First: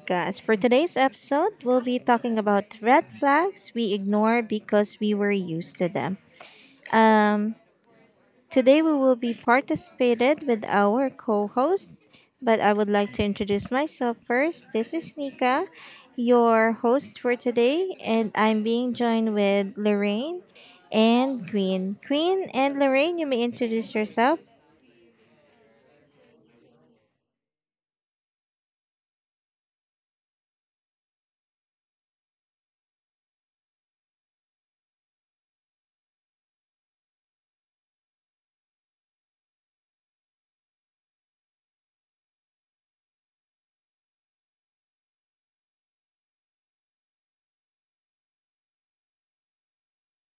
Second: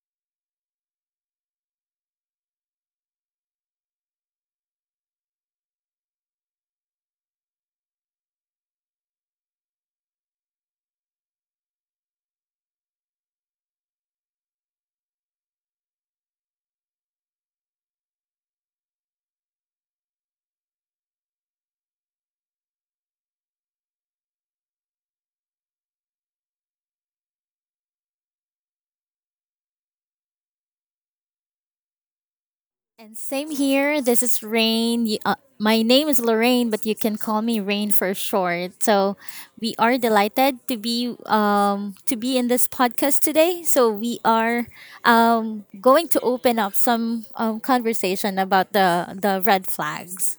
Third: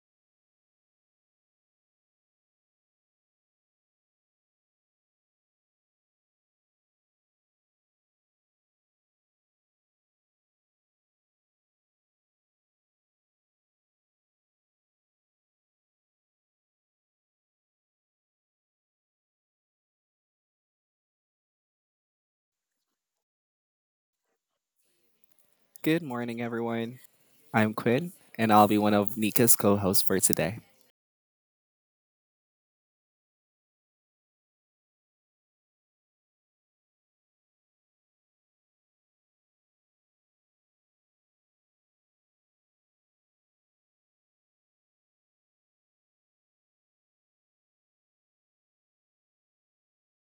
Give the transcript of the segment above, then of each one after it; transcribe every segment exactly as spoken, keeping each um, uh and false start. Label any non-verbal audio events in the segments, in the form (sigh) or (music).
podcast. For today's episode, we'll be talking about red flags we ignore because we were used to them. Um, Today we will be participated with our co-host, but I would like to introduce myself first. This is Nika, your host for today, and I'm being joined with Lorraine and Queen. Queen and Lorraine, you may introduce yourself. Good morning, everyone. I'm Quinn, and I'll be one of Nika's co-hosts for today. And same here. This is Rain. Y- Uh, my name is Lorraine, but you can call me Rain for short. So we are delighted to be um, to be in this podcast today. So we are um, going to open up some um, conversation about the the red flags.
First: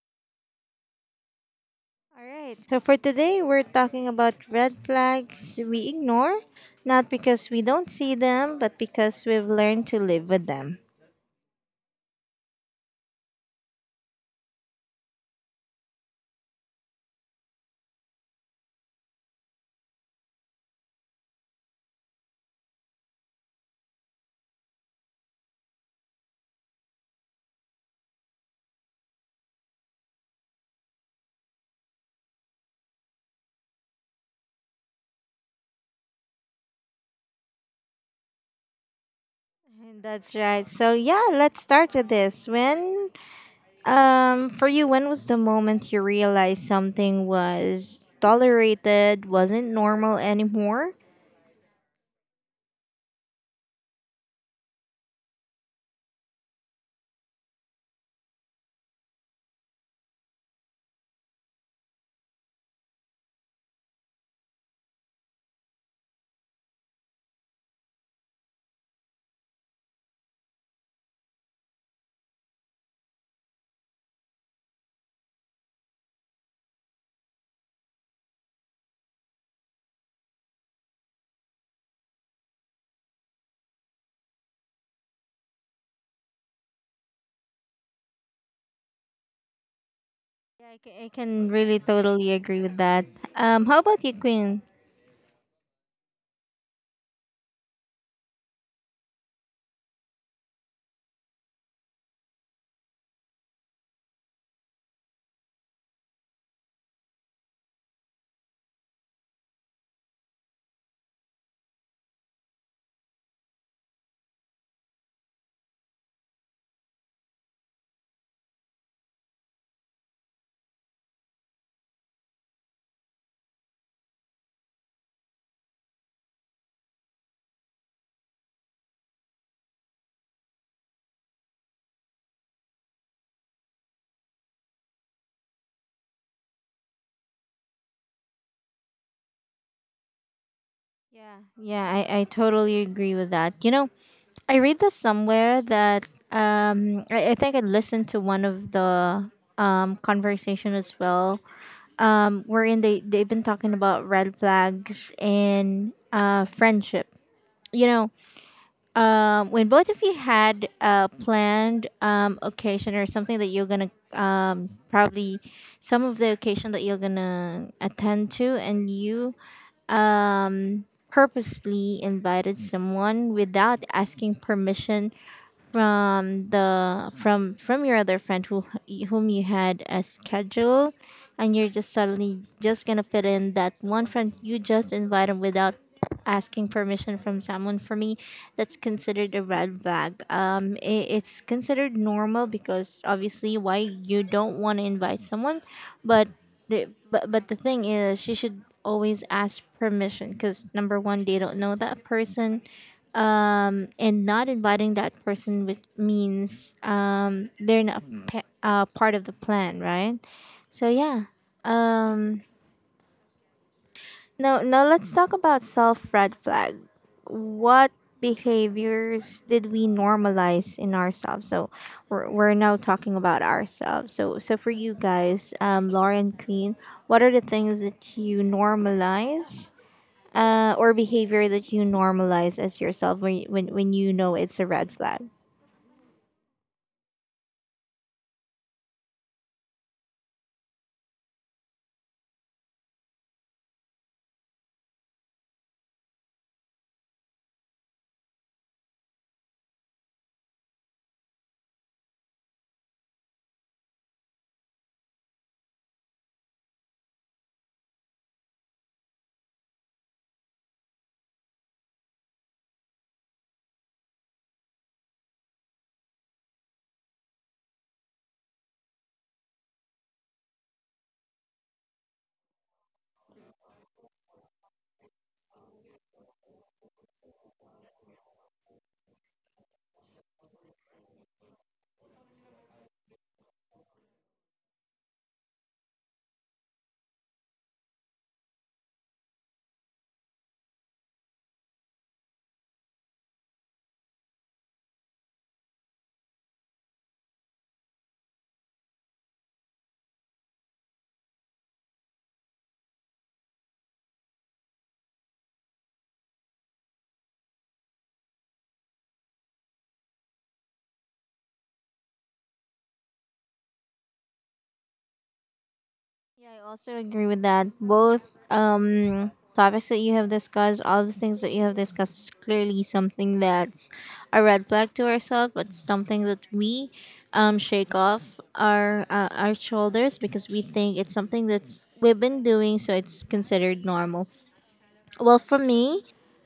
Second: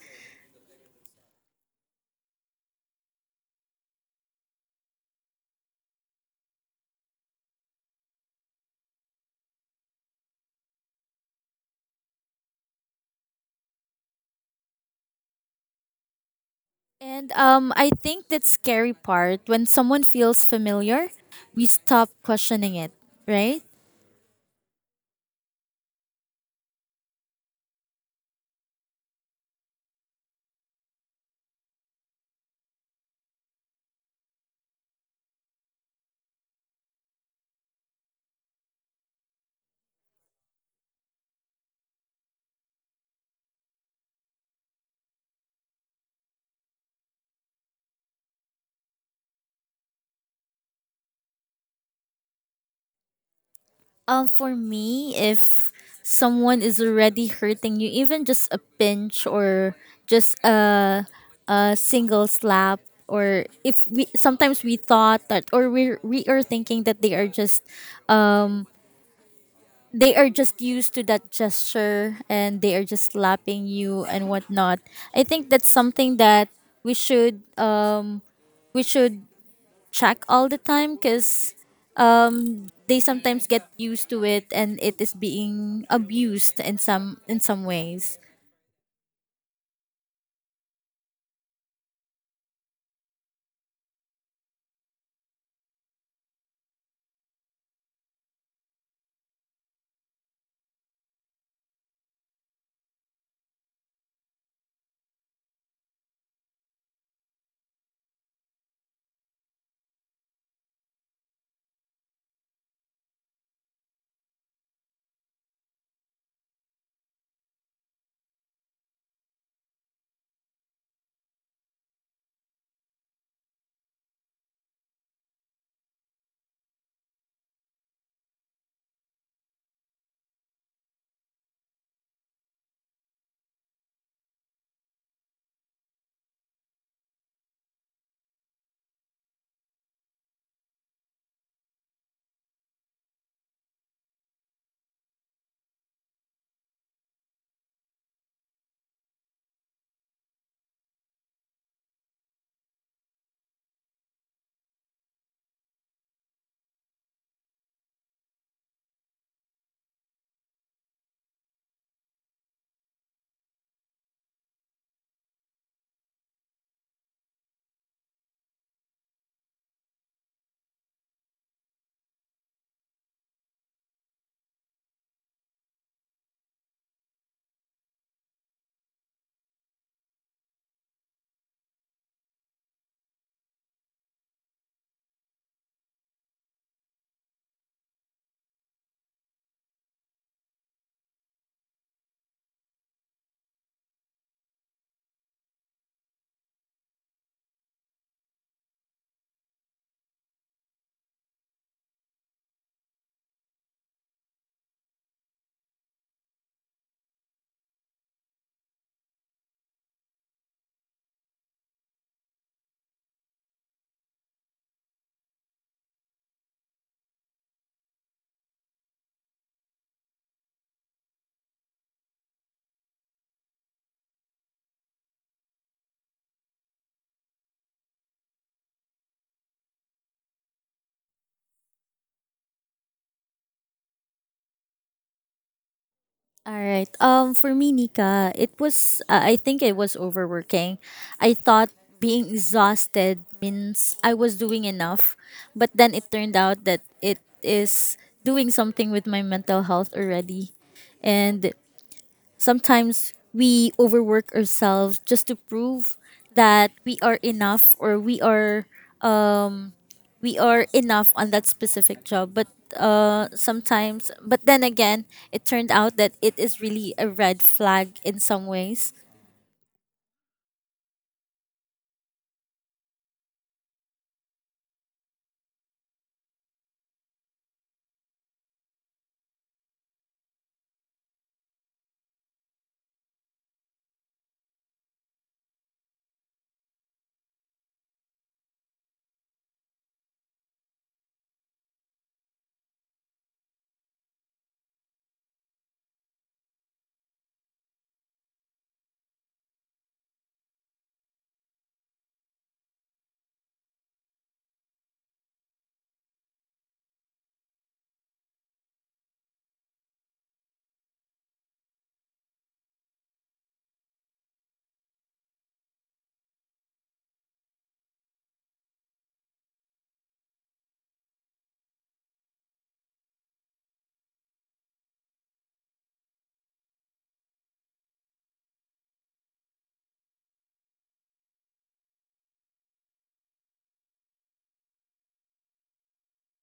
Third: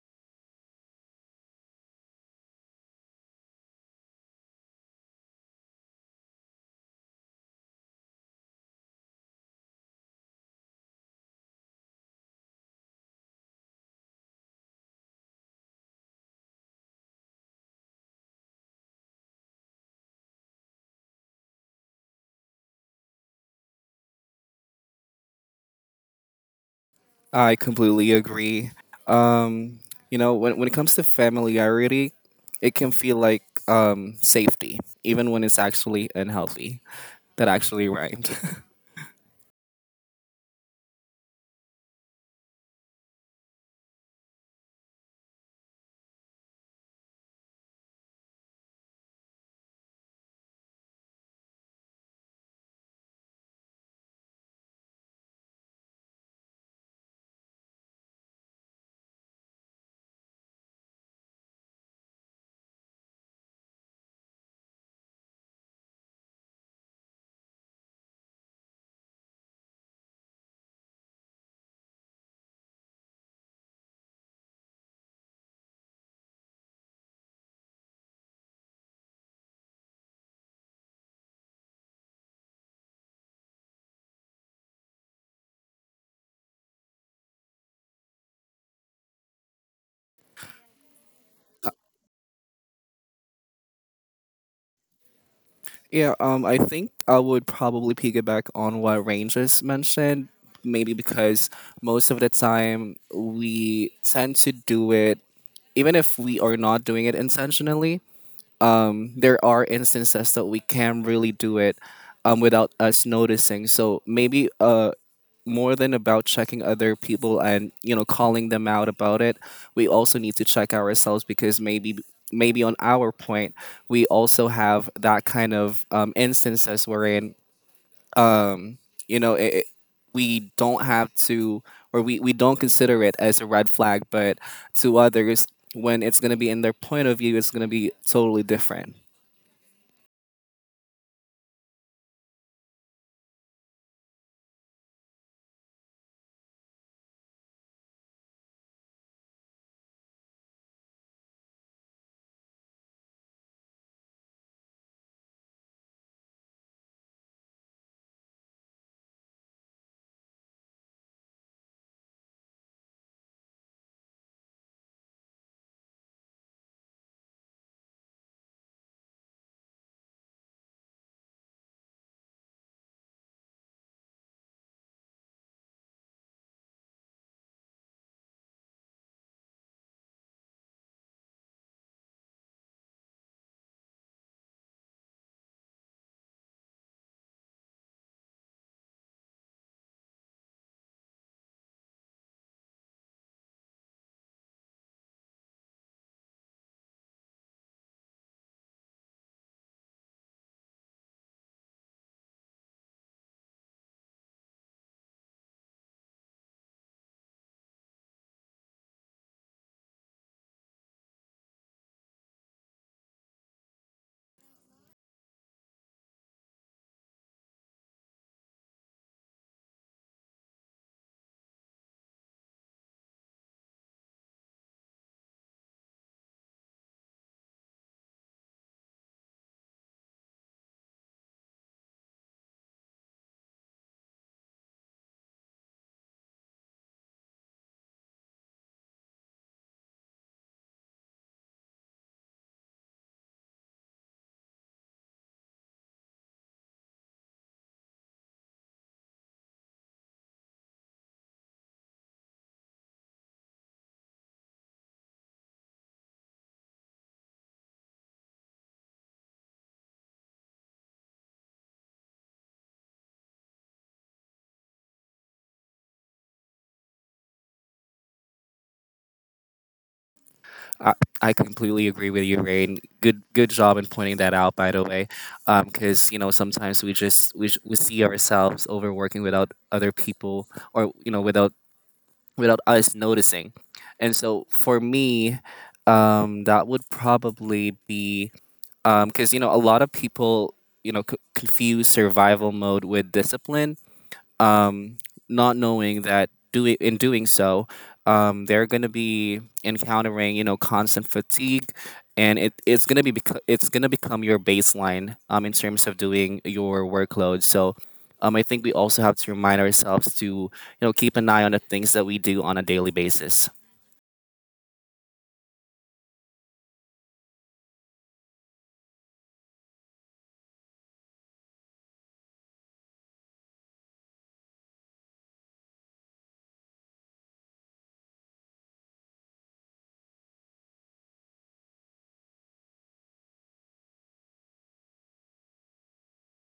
All right. So for today, we're talking about red flags we ignore, not because we don't see them, but because we've learned to live with them. And um, I think that scary part when someone feels familiar, we stop questioning it, right? I completely agree. Um, you know, when, when it comes to familiarity, it can feel like um, safety, even when it's actually unhealthy. That actually rhymed. (laughs) And that's right. So yeah, let's start with this. When, um, for you, when was the moment you realized something was tolerated, wasn't normal anymore? Um, for me, if someone is already hurting you, even just a pinch or just a a single slap, or if we sometimes we thought that, or we we are thinking that they are just, um, they are just used to that gesture and they are just slapping you and whatnot. I think that's something that we should um we should check all the time because um, they sometimes get used to it and it is being abused in some in some ways. Yeah, I ca- I can really totally agree with that. Um, how about you, Queen? yeah, um, I think I would probably piggyback on what Rangers mentioned, maybe because most of the time we tend to do it even if we are not doing it intentionally, um, there are instances that we can really do it um, without us noticing. So maybe uh, more than about checking other people and you know calling them out about it, we also need to check ourselves because maybe maybe on our point we also have that kind of um, instances wherein you know it, it- we don't have to or we, we don't consider it as a red flag, but to others when it's going to be in their point of view, it's going to be totally different. Yeah, yeah, I, I totally agree with that. You know, I read this somewhere that um I, I think I listened to one of the um conversation as well. Um, wherein they, they've been talking about red flags and uh, friendship. You know, um, when both of you had a planned um, occasion or something that you're gonna um, probably some of the occasion that you're gonna attend to, and you um, purposely invited someone without asking permission from the from from your other friend who whom you had a schedule, and you're just suddenly just gonna fit in that one friend you just invited without asking permission from someone. For me, that's considered a red flag. Um i- it's considered normal because obviously why you don't want to invite someone, but the, but but the thing is you should always ask permission because number one, they don't know that person. Um, and not inviting that person with means um, they're not pa- uh, part of the plan, right? So yeah. Um, no, now let's talk about self red flag. What behaviors did we normalize in ourselves? So we're, we're now talking about ourselves. So so for you guys, um, Lauren, Queen, what are the things that you normalize uh, or behavior that you normalize as yourself when, you- when when you know it's a red flag. All right. Um, for me, Nika, it was. Uh, I think it was overworking. I thought being exhausted means I was doing enough, but then it turned out that it is doing something with my mental health already, and sometimes we overwork ourselves just to prove that we are enough or we are we are enough on that specific job. But uh, sometimes, but then again, it turned out that it is really a red flag in some ways. I, I completely agree with you, Rain. Good, good job in pointing that out, by the way, because you know sometimes we just we, j- we see ourselves overworking without other people, or you know without without us noticing. And so for me, um, that would probably be because you know a lot of people you know c- confuse survival mode with discipline, um, not knowing that do in doing so, um, they're going to be encountering you know constant fatigue, and it, it's going to be bec- it's going to become your baseline um, in terms of doing your workload. So. Um, I think we also have to remind ourselves to, you know, keep an eye on the things that we do on a daily basis. Yeah, I also agree with that. Both um, topics that you have discussed, all the things that you have discussed is clearly something that's a red flag to ourselves, but something that we um, shake off our uh, our shoulders because we think it's something that's we've been doing so it's considered normal. Well, for me,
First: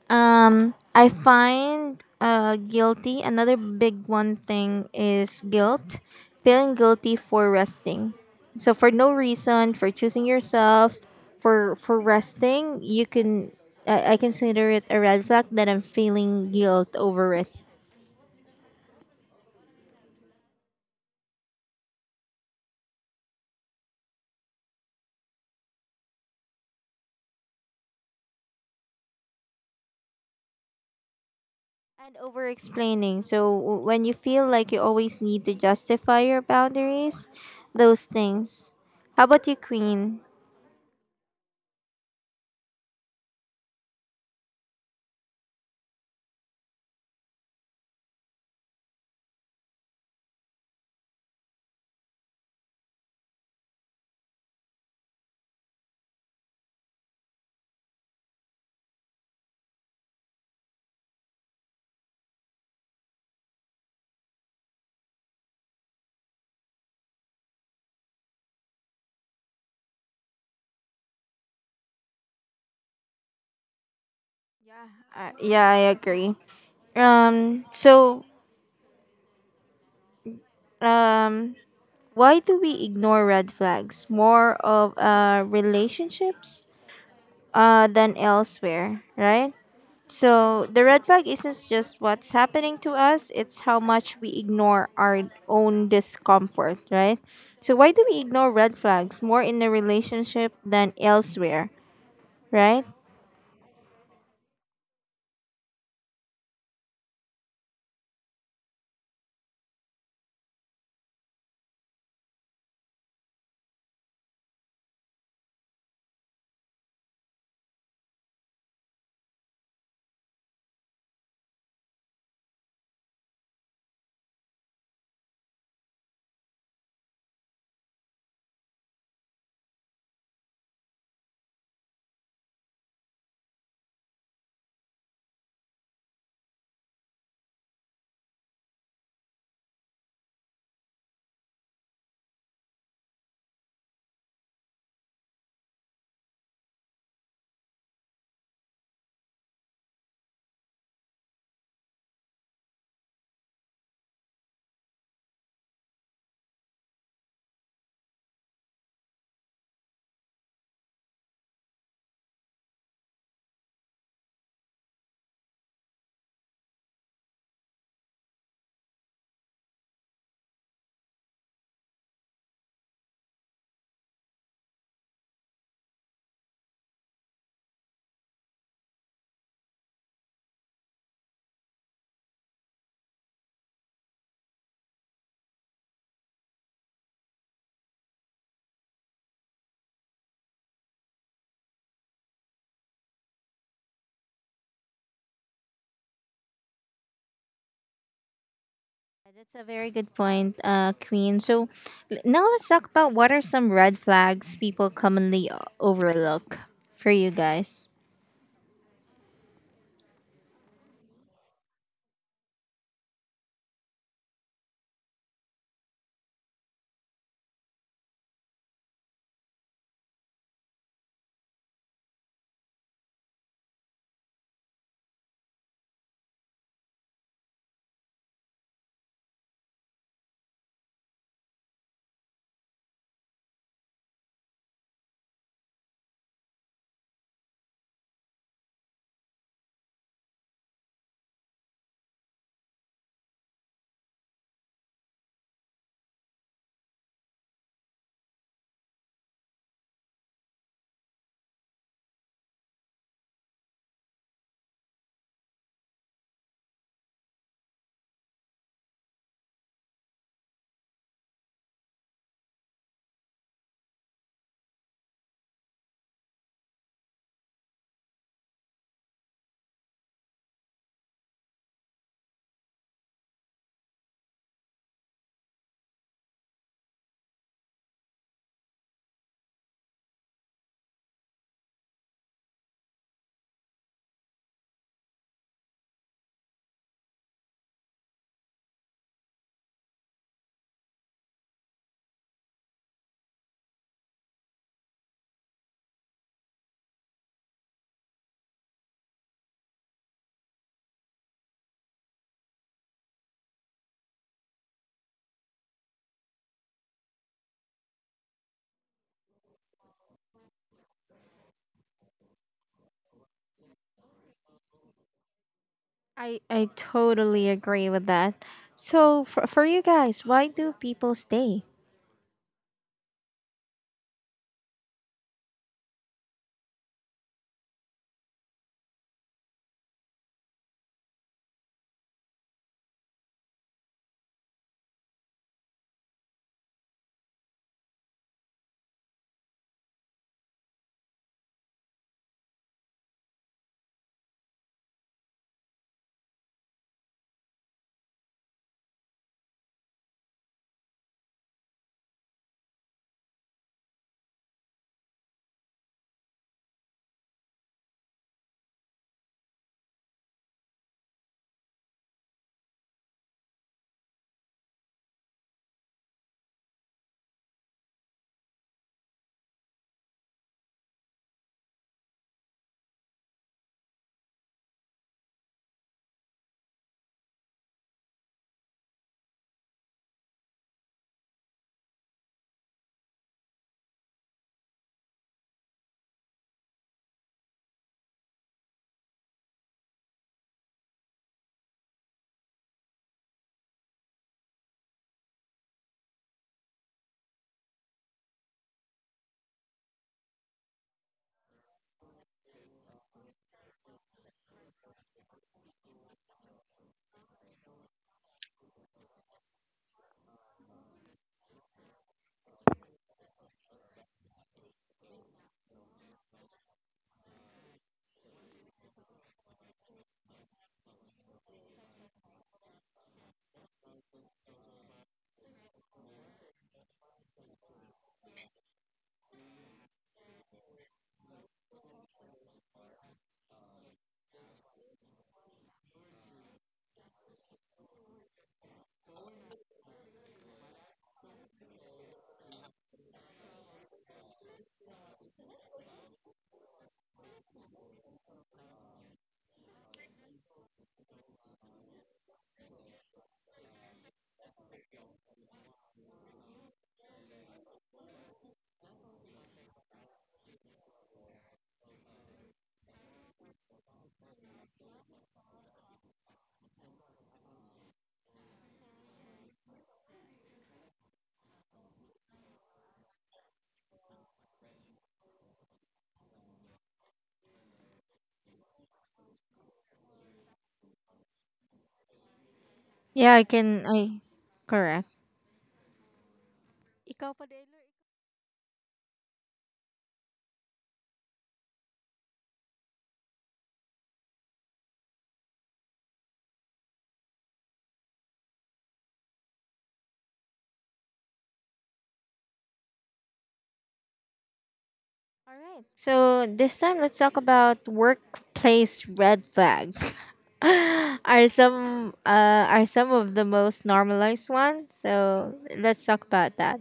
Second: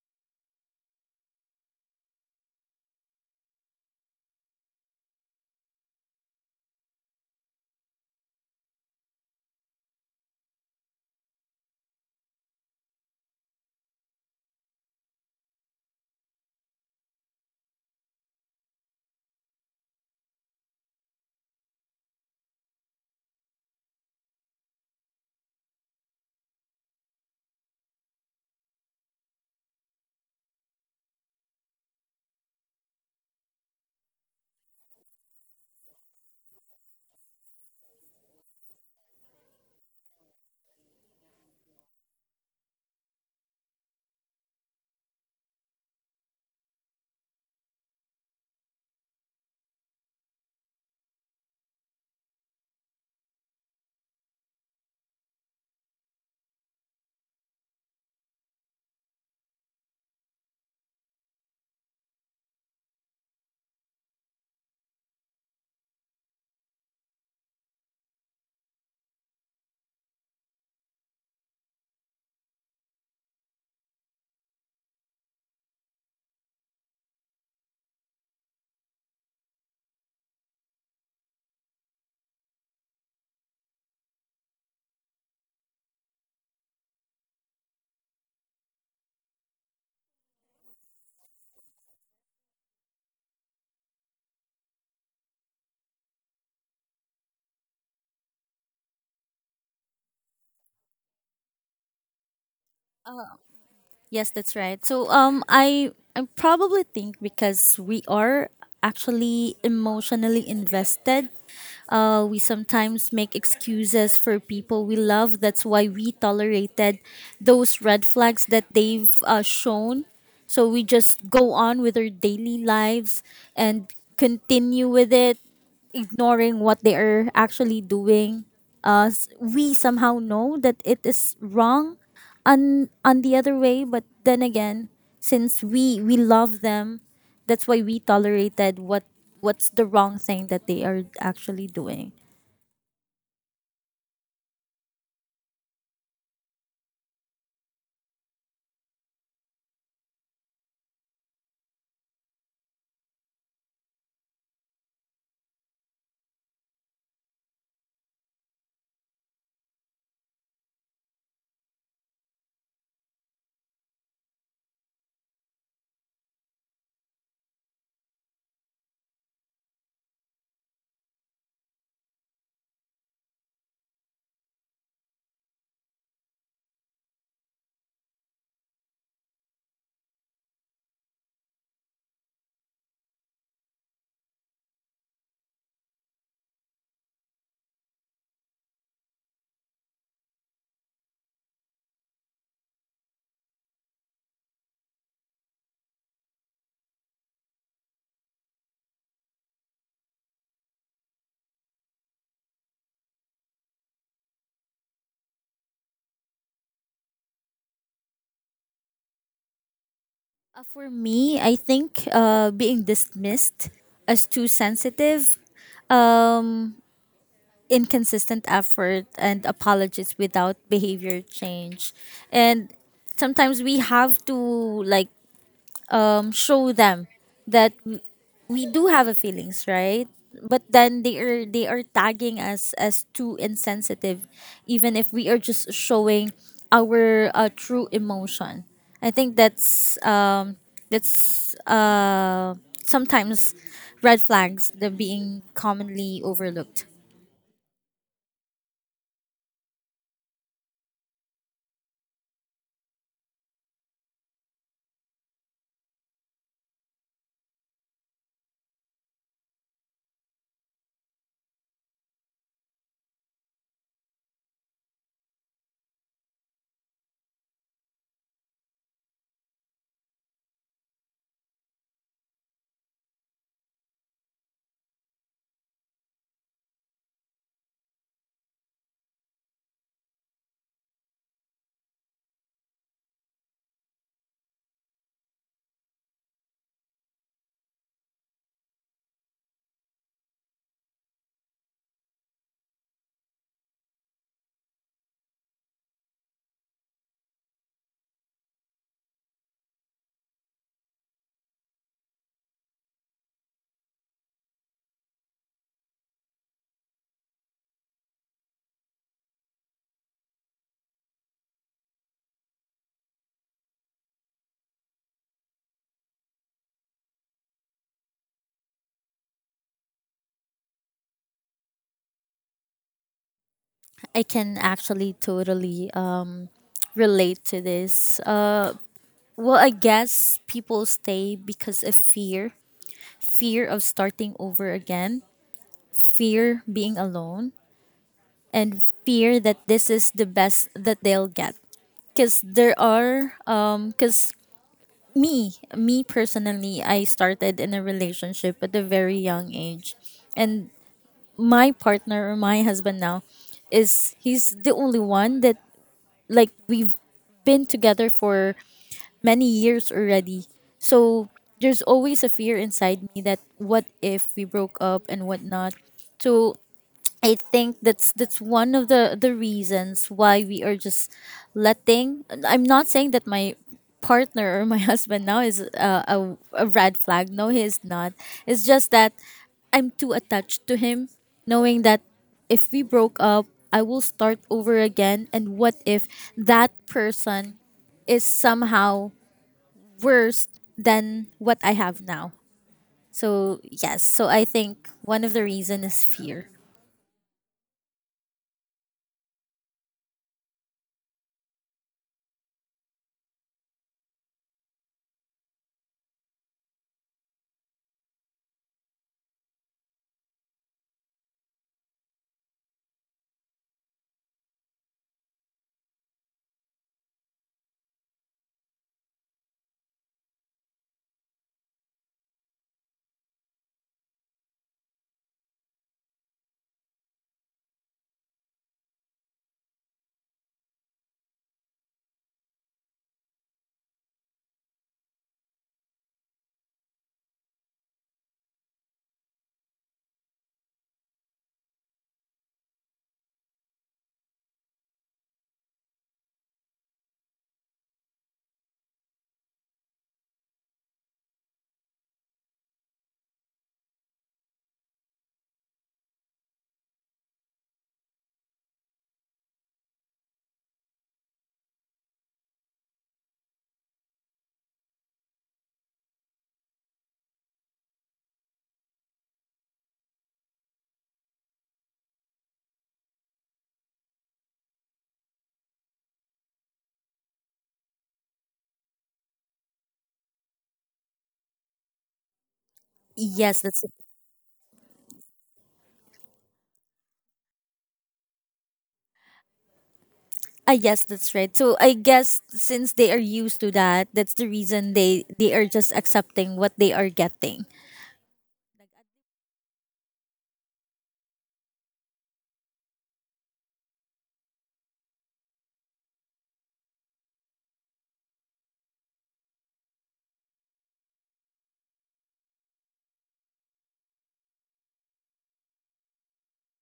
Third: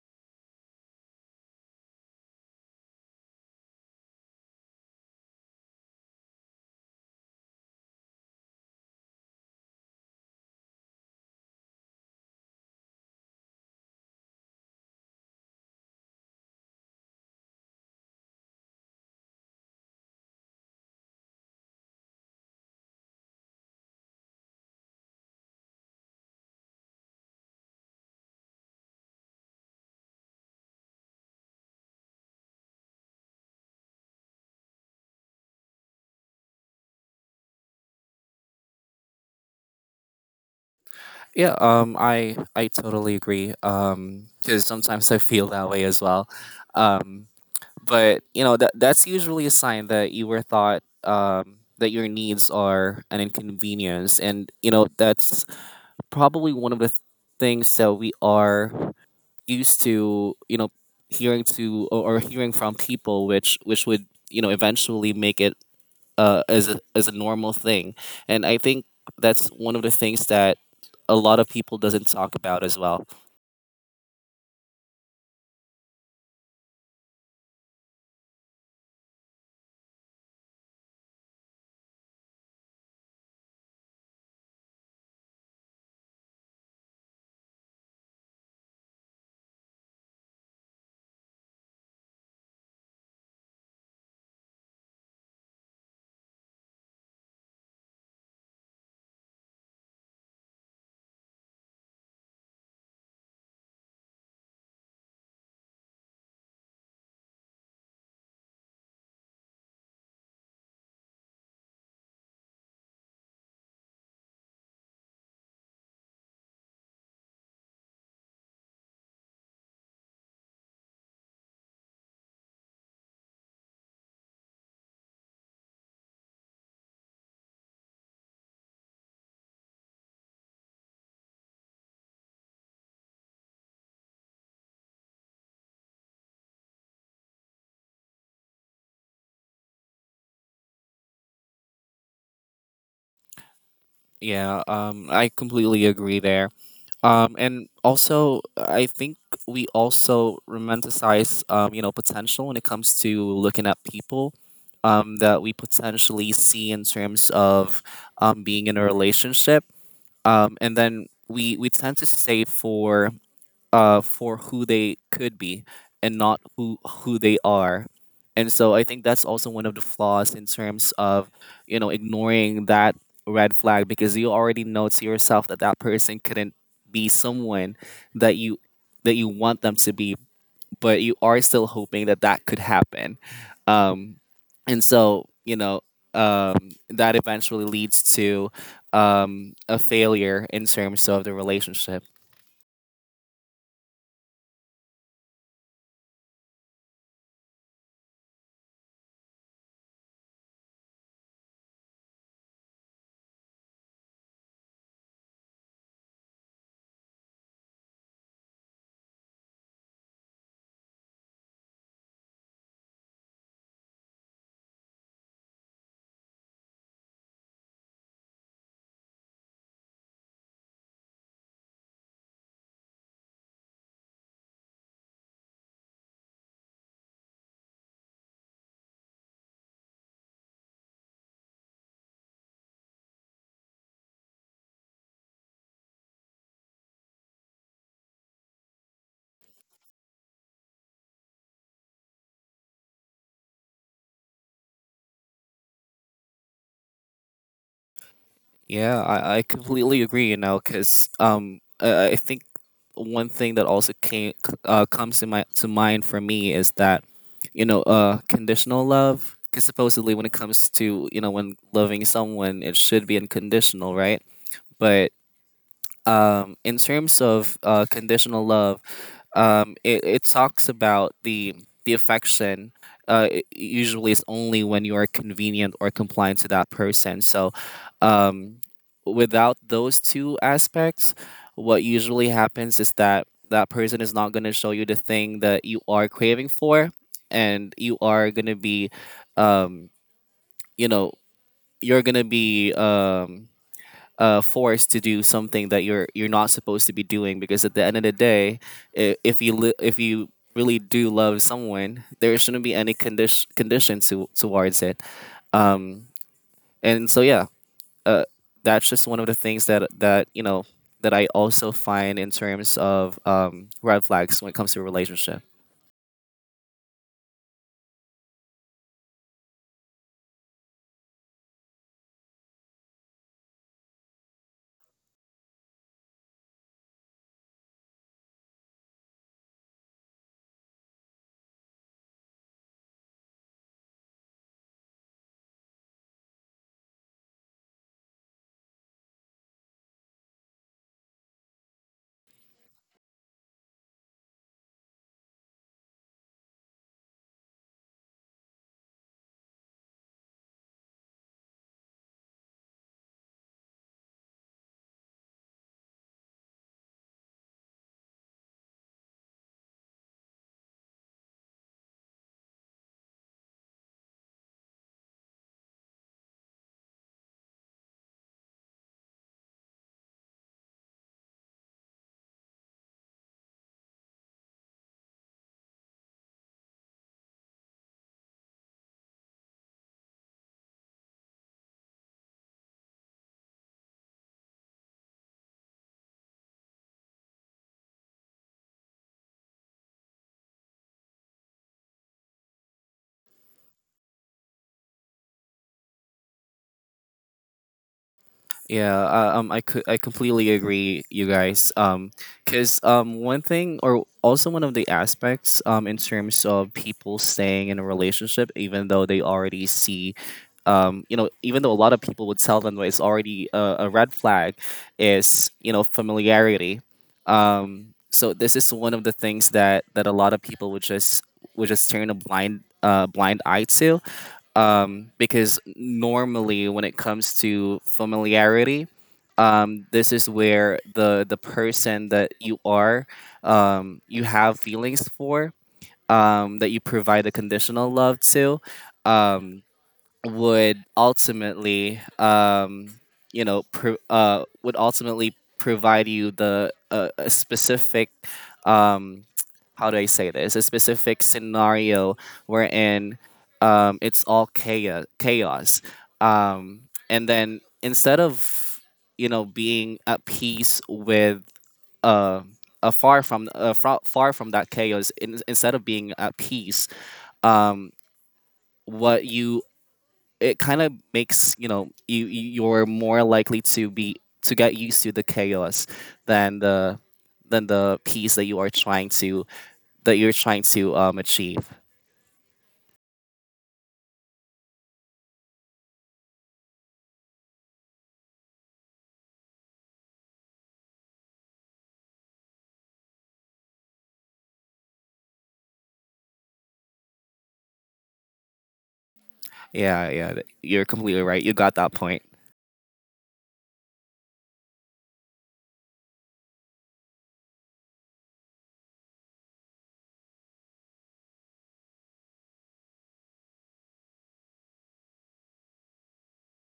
um, I find uh, guilty. Another big one thing is guilt, feeling guilty for resting. So for no reason, for choosing yourself, for for resting, you can I, I consider it a red flag that I'm feeling guilt over it, and over explaining. So w- when you feel like you always need to justify your boundaries, those things. How about you, Queen? Yeah, um, I I totally agree. Um, because sometimes I feel that way as well. Um, but you know that that's usually a sign that you were thought um, that your needs are an inconvenience, and you know that's probably one of the th- things that we are used to. You know, hearing to or, or hearing from people, which which would you know eventually make it uh, as a, as a normal thing, and I think that's one of the things that a lot of people doesn't talk about as well. Uh, yeah, I agree. Um, so, um, why do we ignore red flags more of uh, relationships uh, than elsewhere, right? So, the red flag isn't just what's happening to us, it's how much we ignore our own discomfort, right? So, why do we ignore red flags more in a relationship than elsewhere, right? Yes, that's right. So um I I probably think because we are actually emotionally invested. Uh, we sometimes make excuses for people we love. That's why we tolerated those red flags that they've uh, shown. So we just go on with our daily lives and continue with it, ignoring what they are actually doing. Uh, s- we somehow know that it is wrong on on the other way, but then again, since we we love them, that's why we tolerated what what's the wrong thing that they are actually doing. Yeah, um, I completely agree there. Um, and also, I think we also romanticize, um, you know, potential when it comes to looking at people, um, that we potentially see in terms of um, being in a relationship. Um, and then we, we tend to stay for uh, for who they could be and not who who they are. And so I think that's also one of the flaws in terms of, you know, ignoring that red flag because you already know to yourself that that person couldn't be someone that you that you want them to be, but you are still hoping that that could happen. Um, and so, you know, um, that eventually leads to um, a failure in terms of the relationship. That's a very good point, uh, Queen. So l- now let's talk about what are some red flags people commonly o- overlook for you guys. Uh, for me, i think uh being dismissed as too sensitive, um inconsistent effort and apologies without behavior change. And sometimes we have to, like um, show them that w- we do have a feelings, right? But then they are they are tagging us as too insensitive, even if we are just showing our uh, true emotion. I think that's um, that's uh, sometimes red flags that being commonly overlooked. Yeah, I, I completely agree, you know, because um, I, I think one thing that also came uh, comes to my to mind for me is that, you know, uh, conditional love. Because supposedly, when it comes to you know when loving someone, it should be unconditional, right? But um, in terms of uh, conditional love, um, it, it talks about the the affection. uh, it usually is only when you are convenient or compliant to that person. So, um, without those two aspects, what usually happens is that that person is not going to show you the thing that you are craving for, and you are going to be, um, you know, you're going to be um, uh, forced to do something that you're you're not supposed to be doing because at the end of the day, i- if you li- if you really do love someone, there shouldn't be any condition condition to, towards it. Um, and so yeah, uh, that's just one of the things that that you know that I also find in terms of um, red flags when it comes to a relationship. I, I totally agree with that. So, for, for you guys, why do people stay? I can actually totally um, relate to this. Uh, well, I guess people stay because of fear, fear of starting over again, fear being alone, and fear that this is the best that they'll get. Cause there are um cause me me personally, I started in a relationship at a very young age, and my partner or my husband now is he's the only one that, like, we've been together for many years already. So there's always a fear inside me that what if we broke up and whatnot. So I think that's that's one of the the reasons why we are just letting. I'm not saying that my partner or my (laughs) husband now is a, a, a red flag. No, he is not. It's just that I'm too attached to him, knowing that if we broke up, I will start over again. And what if that person is somehow worse than what I have now. So yes, so I think one of the reason is fear. Yeah, uh, um, I could I completely agree, you guys. Um, because um, one thing or also one of the aspects um in terms of people staying in a relationship, even though they already see, um, you know, even though a lot of people would tell them that it's already a, a red flag, is you know familiarity. um, so this is one of the things that that a lot of people would just would just turn a blind uh, blind eye to, um, because normally when it comes to familiarity, um, this is where the the person that you are, um, you have feelings for, um, that you provide a conditional love to. Um, would ultimately um you know pro- uh would ultimately provide you the uh, a specific um how do I say this, a specific scenario wherein um it's all chaos chaos um and then instead of you know being at peace with uh a far from uh, far, far from that chaos, in, instead of being at peace, um what you, it kind of makes you know you you- you're more likely to be to get used to the chaos than the than the peace that you are trying to that you're trying to um achieve. Yeah, I Yes, that's can. I correct. Ikaw pa, Taylor. ah yes, that's right. So I guess since they are used to that, that's the reason they they are just accepting what they are getting. Yeah, yeah, th- you're completely right. You got that point. All right. So, this time let's talk about workplace red flag. (laughs) Are some uh, are some of the most normalized ones. So, let's talk about that.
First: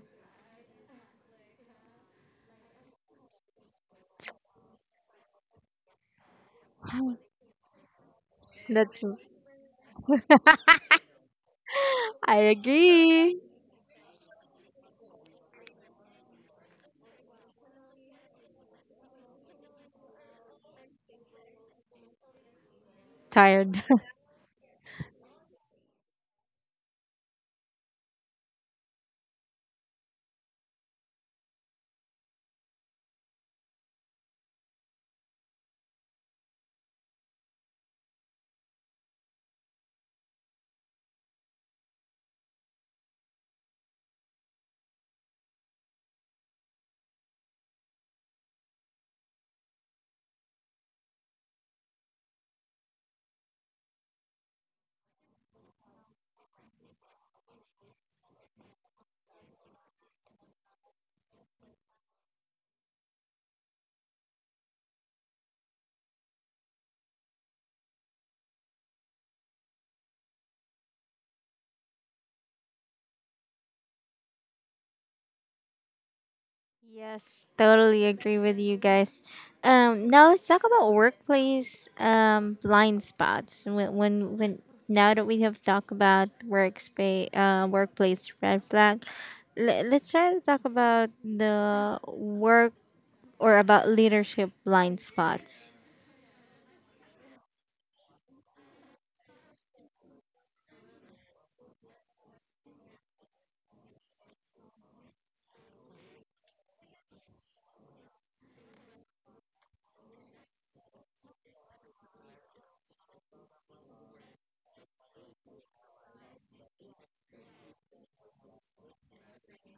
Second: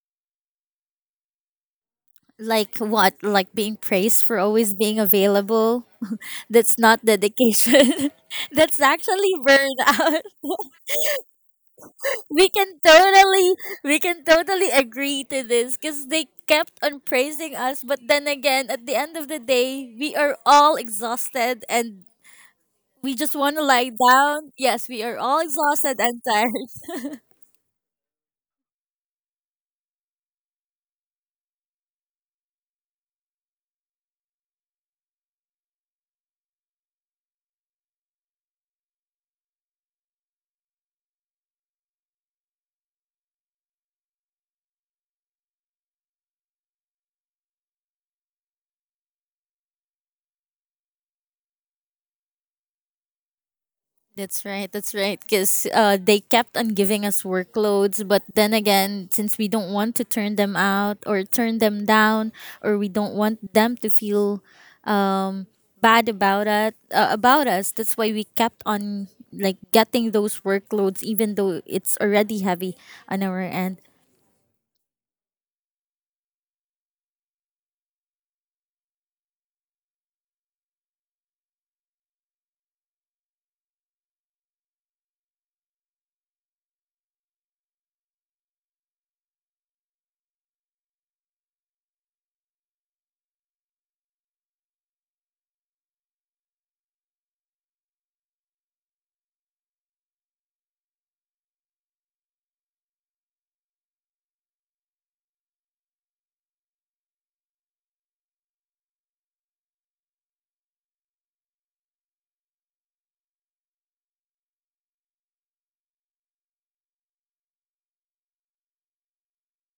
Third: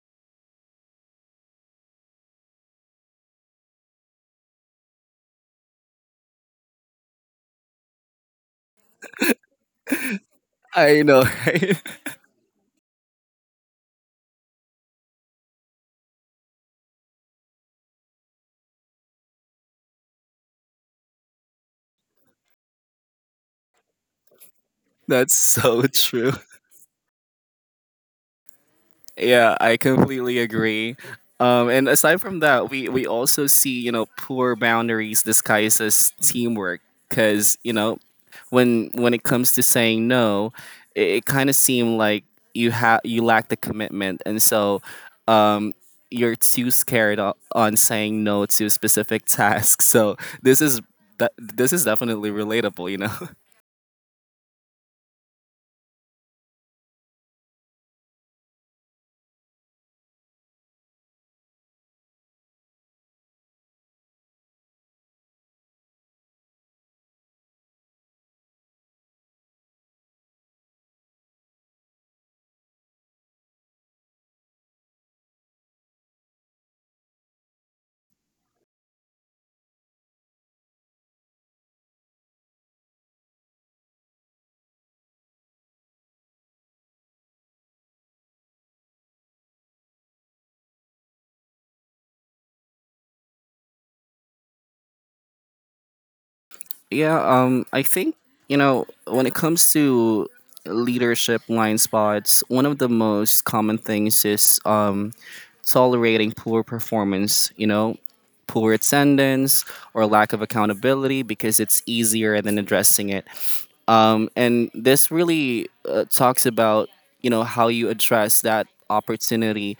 Like what? Like being praised for always being available. (laughs) That's not dedication. (laughs) That's That's actually burnout. (laughs) I know, right? I we can agree. totally we can totally agree to this because they kept on praising us, but then again at the end of the day we are all exhausted and we just want to Tired. lie (laughs) down. Yes, we (laughs) are That's all so exhausted and (laughs) true. tired. Yeah, I completely agree. Um, and aside from that, we, we also see, you know, poor boundaries disguised as teamwork. Because, you know, when when it comes to saying no, it, it kind of seemed like you have you lack the commitment. And so um, you're too scared o- on saying no to specific (laughs) tasks. So this is, that this is definitely relatable, you know? (laughs) That's right. That's right. Because uh, they kept on giving us workloads. But then again, since we don't want to turn them out or turn them down, or we don't want them to feel um, bad about it, uh, about us, that's why we kept on, like, getting those workloads, even though it's already heavy on our end. Yes, totally agree with you guys. Um, now let's talk about workplace um, blind spots. When when, when now that we have talked about workspace uh, workplace red flag, let, let's try to talk about the work or about leadership blind spots. Yeah, um, I think, you know, when it comes to leadership blind spots, one of the most common things is um, tolerating poor performance, you know, poor attendance or lack of accountability because it's easier than addressing it. um, and this really uh, talks about you know how you address that opportunity.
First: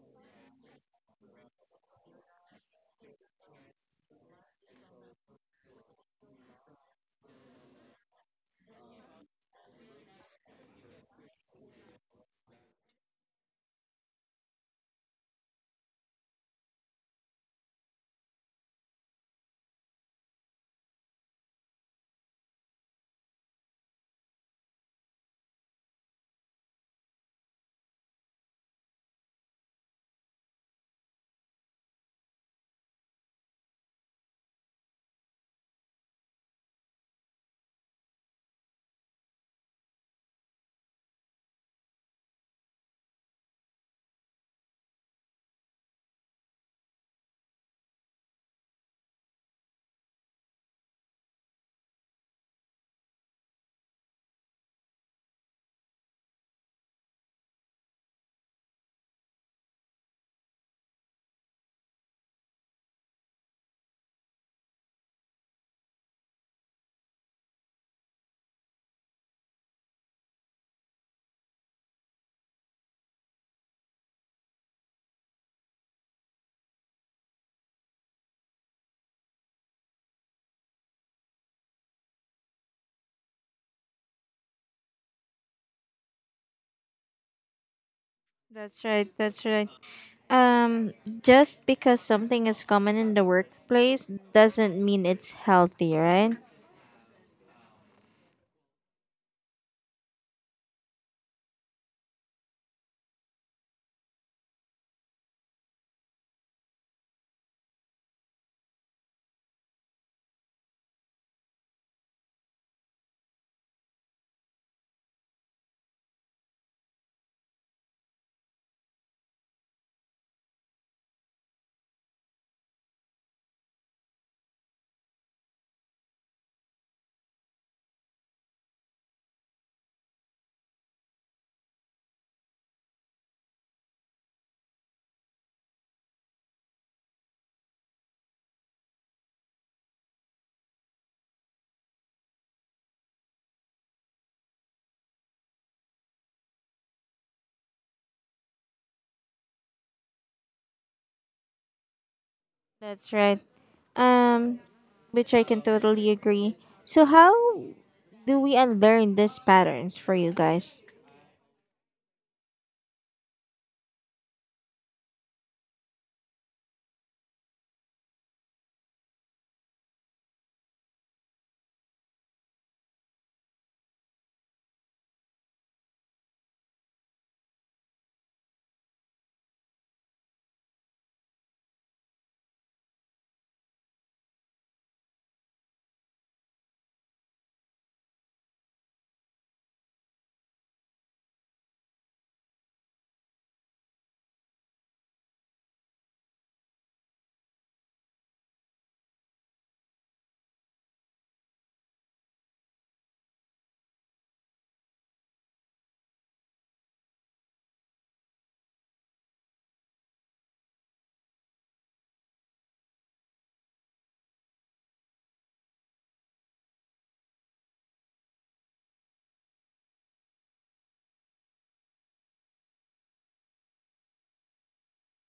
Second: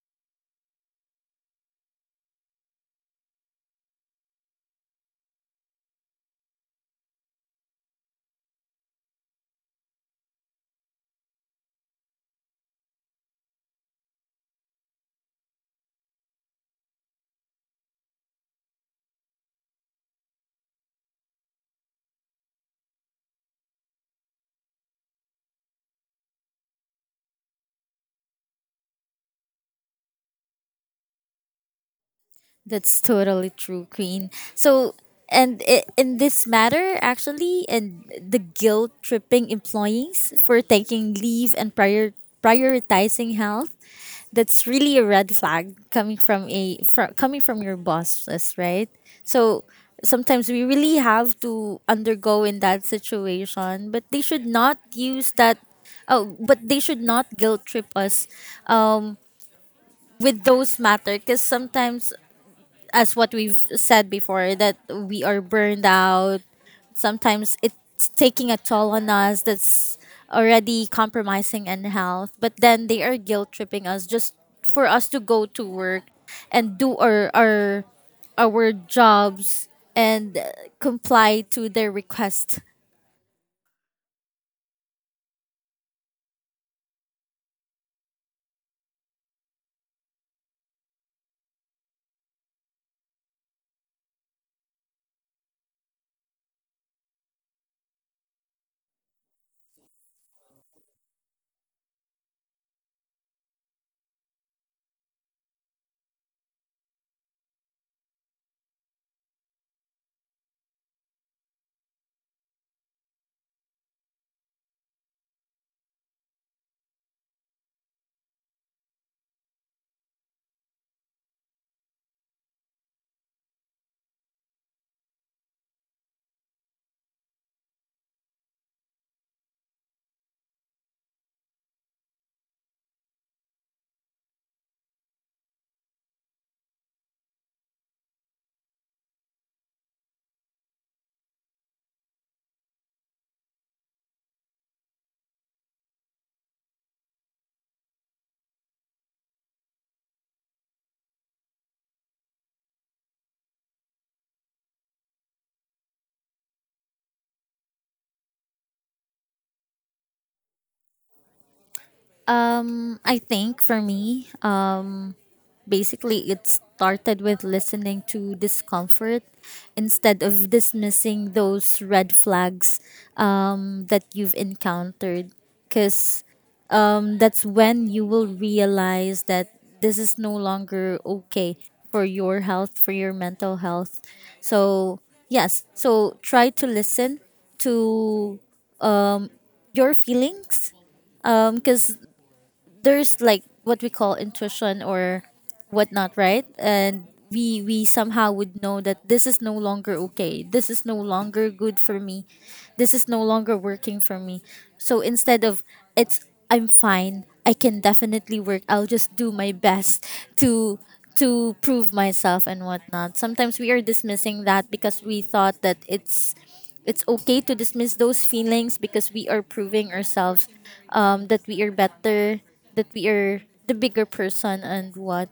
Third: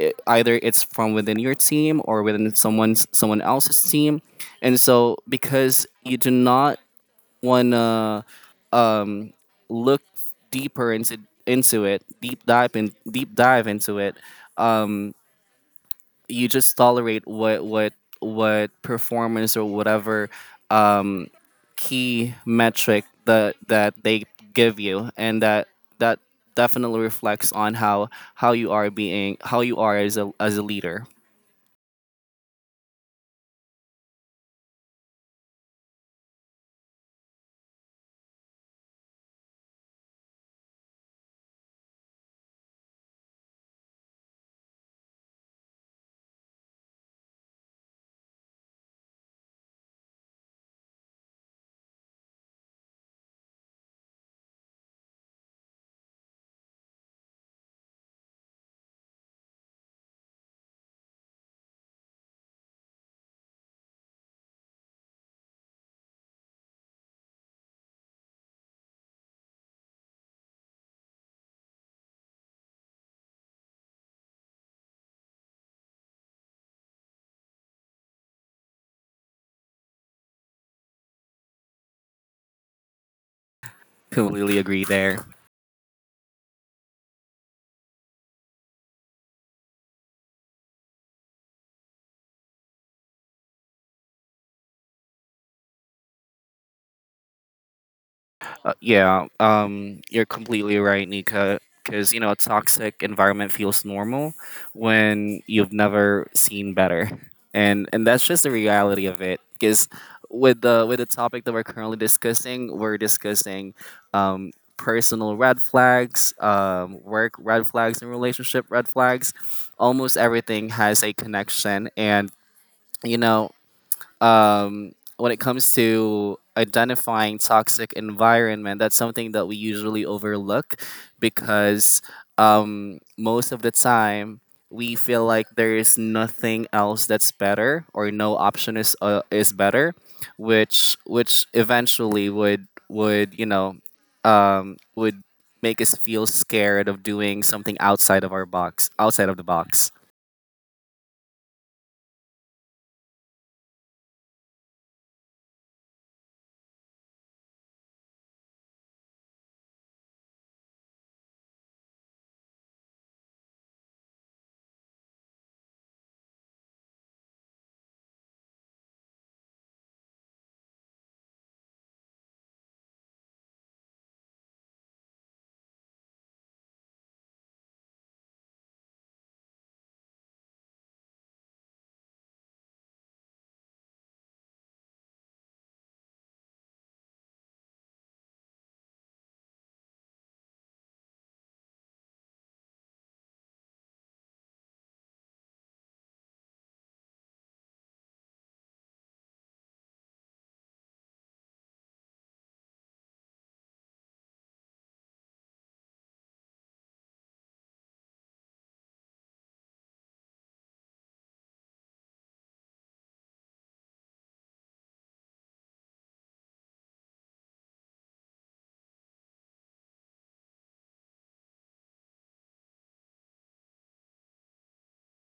I- either it's from within your team or within someone's someone else's team, and so because you do not want to um, look deeper into into it deep dive in deep dive into it, um, you just tolerate what what what performance or whatever um, key metric that that they give you, and that that definitely reflects on how how you are being how you are as a as a leader. That's totally true, Queen. So, and i- in this matter, actually, and the guilt tripping employees for taking leave and prior prioritizing health, that's really a red flag coming from a fr- coming from your bosses, right? So sometimes we really have to undergo in that situation, but they should not use that. Oh, but they should not guilt trip us um, with those matter because sometimes as what we've said before that we are burned out, sometimes it's taking a toll on us, that's already compromising in health, but then they are guilt tripping us just for us to go to work and do our our our jobs and uh, comply to their request. Completely agree there. That's right. That's right. Um, just because something is common in the workplace doesn't mean it's healthy, right? Uh, yeah, um, you're completely right, Nika. Because you know, a toxic environment feels normal when you've never seen better, and and that's just the reality of it. Because with the with the topic that we're currently discussing, we're discussing um, personal red flags, um, work red flags, and relationship red flags. Almost everything has a connection, and you know um, when it comes to identifying toxic environment, that's something that we usually overlook because um, most of the time we feel like there is nothing else that's better or no option is uh, is better, which which eventually would would you know um, would make us feel scared of doing something outside of our box outside of the box. That's right. Um, which I can totally agree. So how do we unlearn these patterns for you guys? Um i think for me um basically, it started with listening to discomfort instead of dismissing those red flags um, that you've encountered. Because that's when you will realize that this is no longer okay for your health, for your mental health. So, yes, so try to listen to your feelings because there's, like, what we call intuition or whatnot, right? And we we somehow would know that this is no longer okay. This is no longer good for me. This is no longer working for me. So instead of it's, I'm fine. I can definitely work. I'll just do my best to to prove myself and whatnot. Sometimes we are dismissing that because we thought that it's it's okay to dismiss those feelings because we are proving ourselves um, that we are better, that we are the bigger person and what.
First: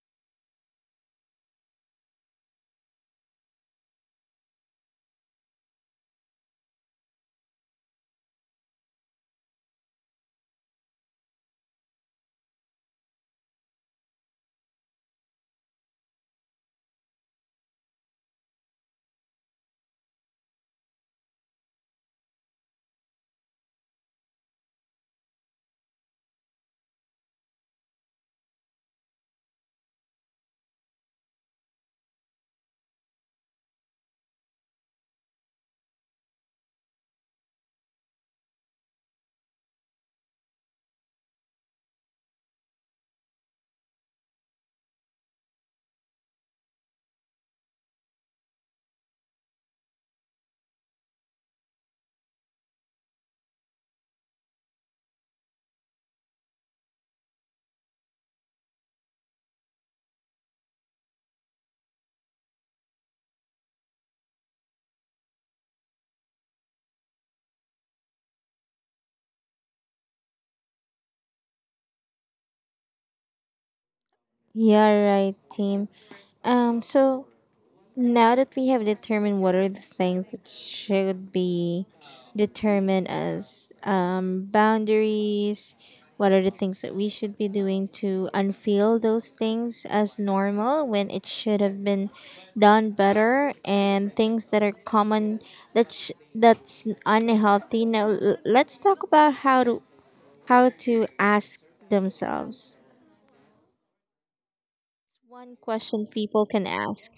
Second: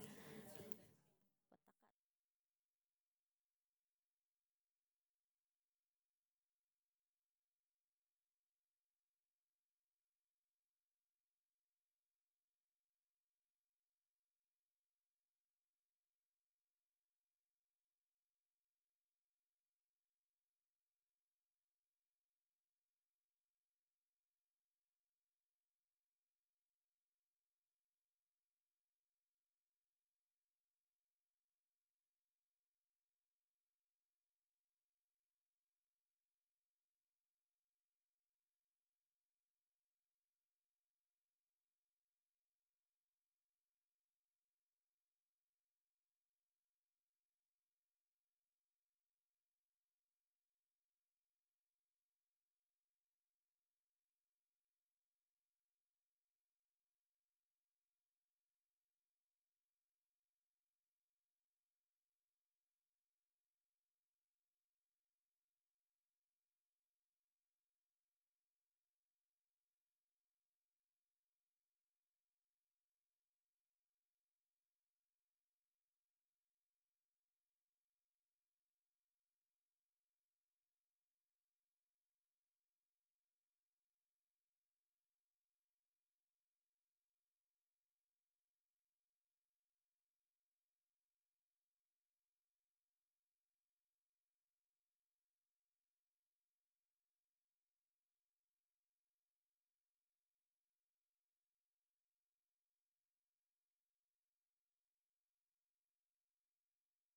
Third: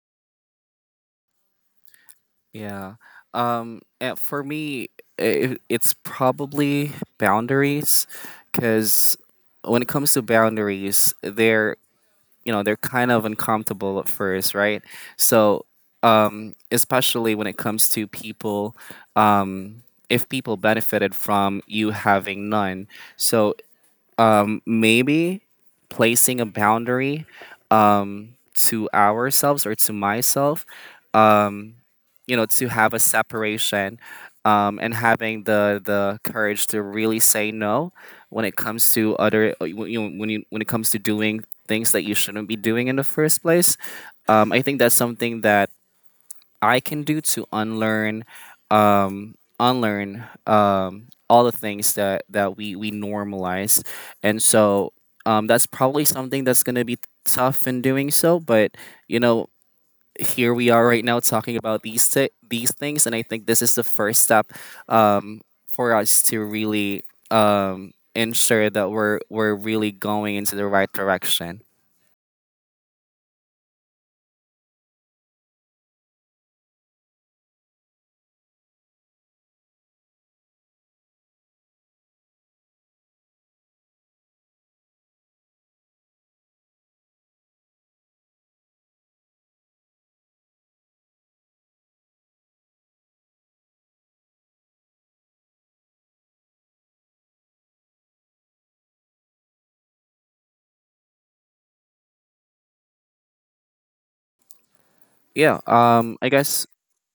Yeah. Um, uh, for me, it, it's probably boundaries, because when it comes to boundaries, they're you know they're kind of uncomfortable at first, right? So, um, especially when it comes to people, um, if people benefited from you having none, so um, maybe placing a boundary um, to ourselves or to myself. Um, you know to have a separation, um, and having the the courage to really say no when it comes to other uh, when you know when you when it comes to doing things that you shouldn't be doing in the first place. um, I think that's something that I can do to unlearn, um, unlearn um, all the things that that we we normalize, and so um, that's probably something that's going to be tough in doing so, but you know here we are right now talking about these thi- these things, and I think this is the first step um, for us to really um, ensure that we're we're really going into the right direction. Yeah, right, team. Um, so now that we have determined what are the things that should be determined as um, boundaries, what are the things that we should be doing to unfeel those things as normal when it should have been done better, and things that are common that sh- that's unhealthy. Now l- let's talk about how to how to ask themselves. One Yeah. question Um. I people can guess. ask.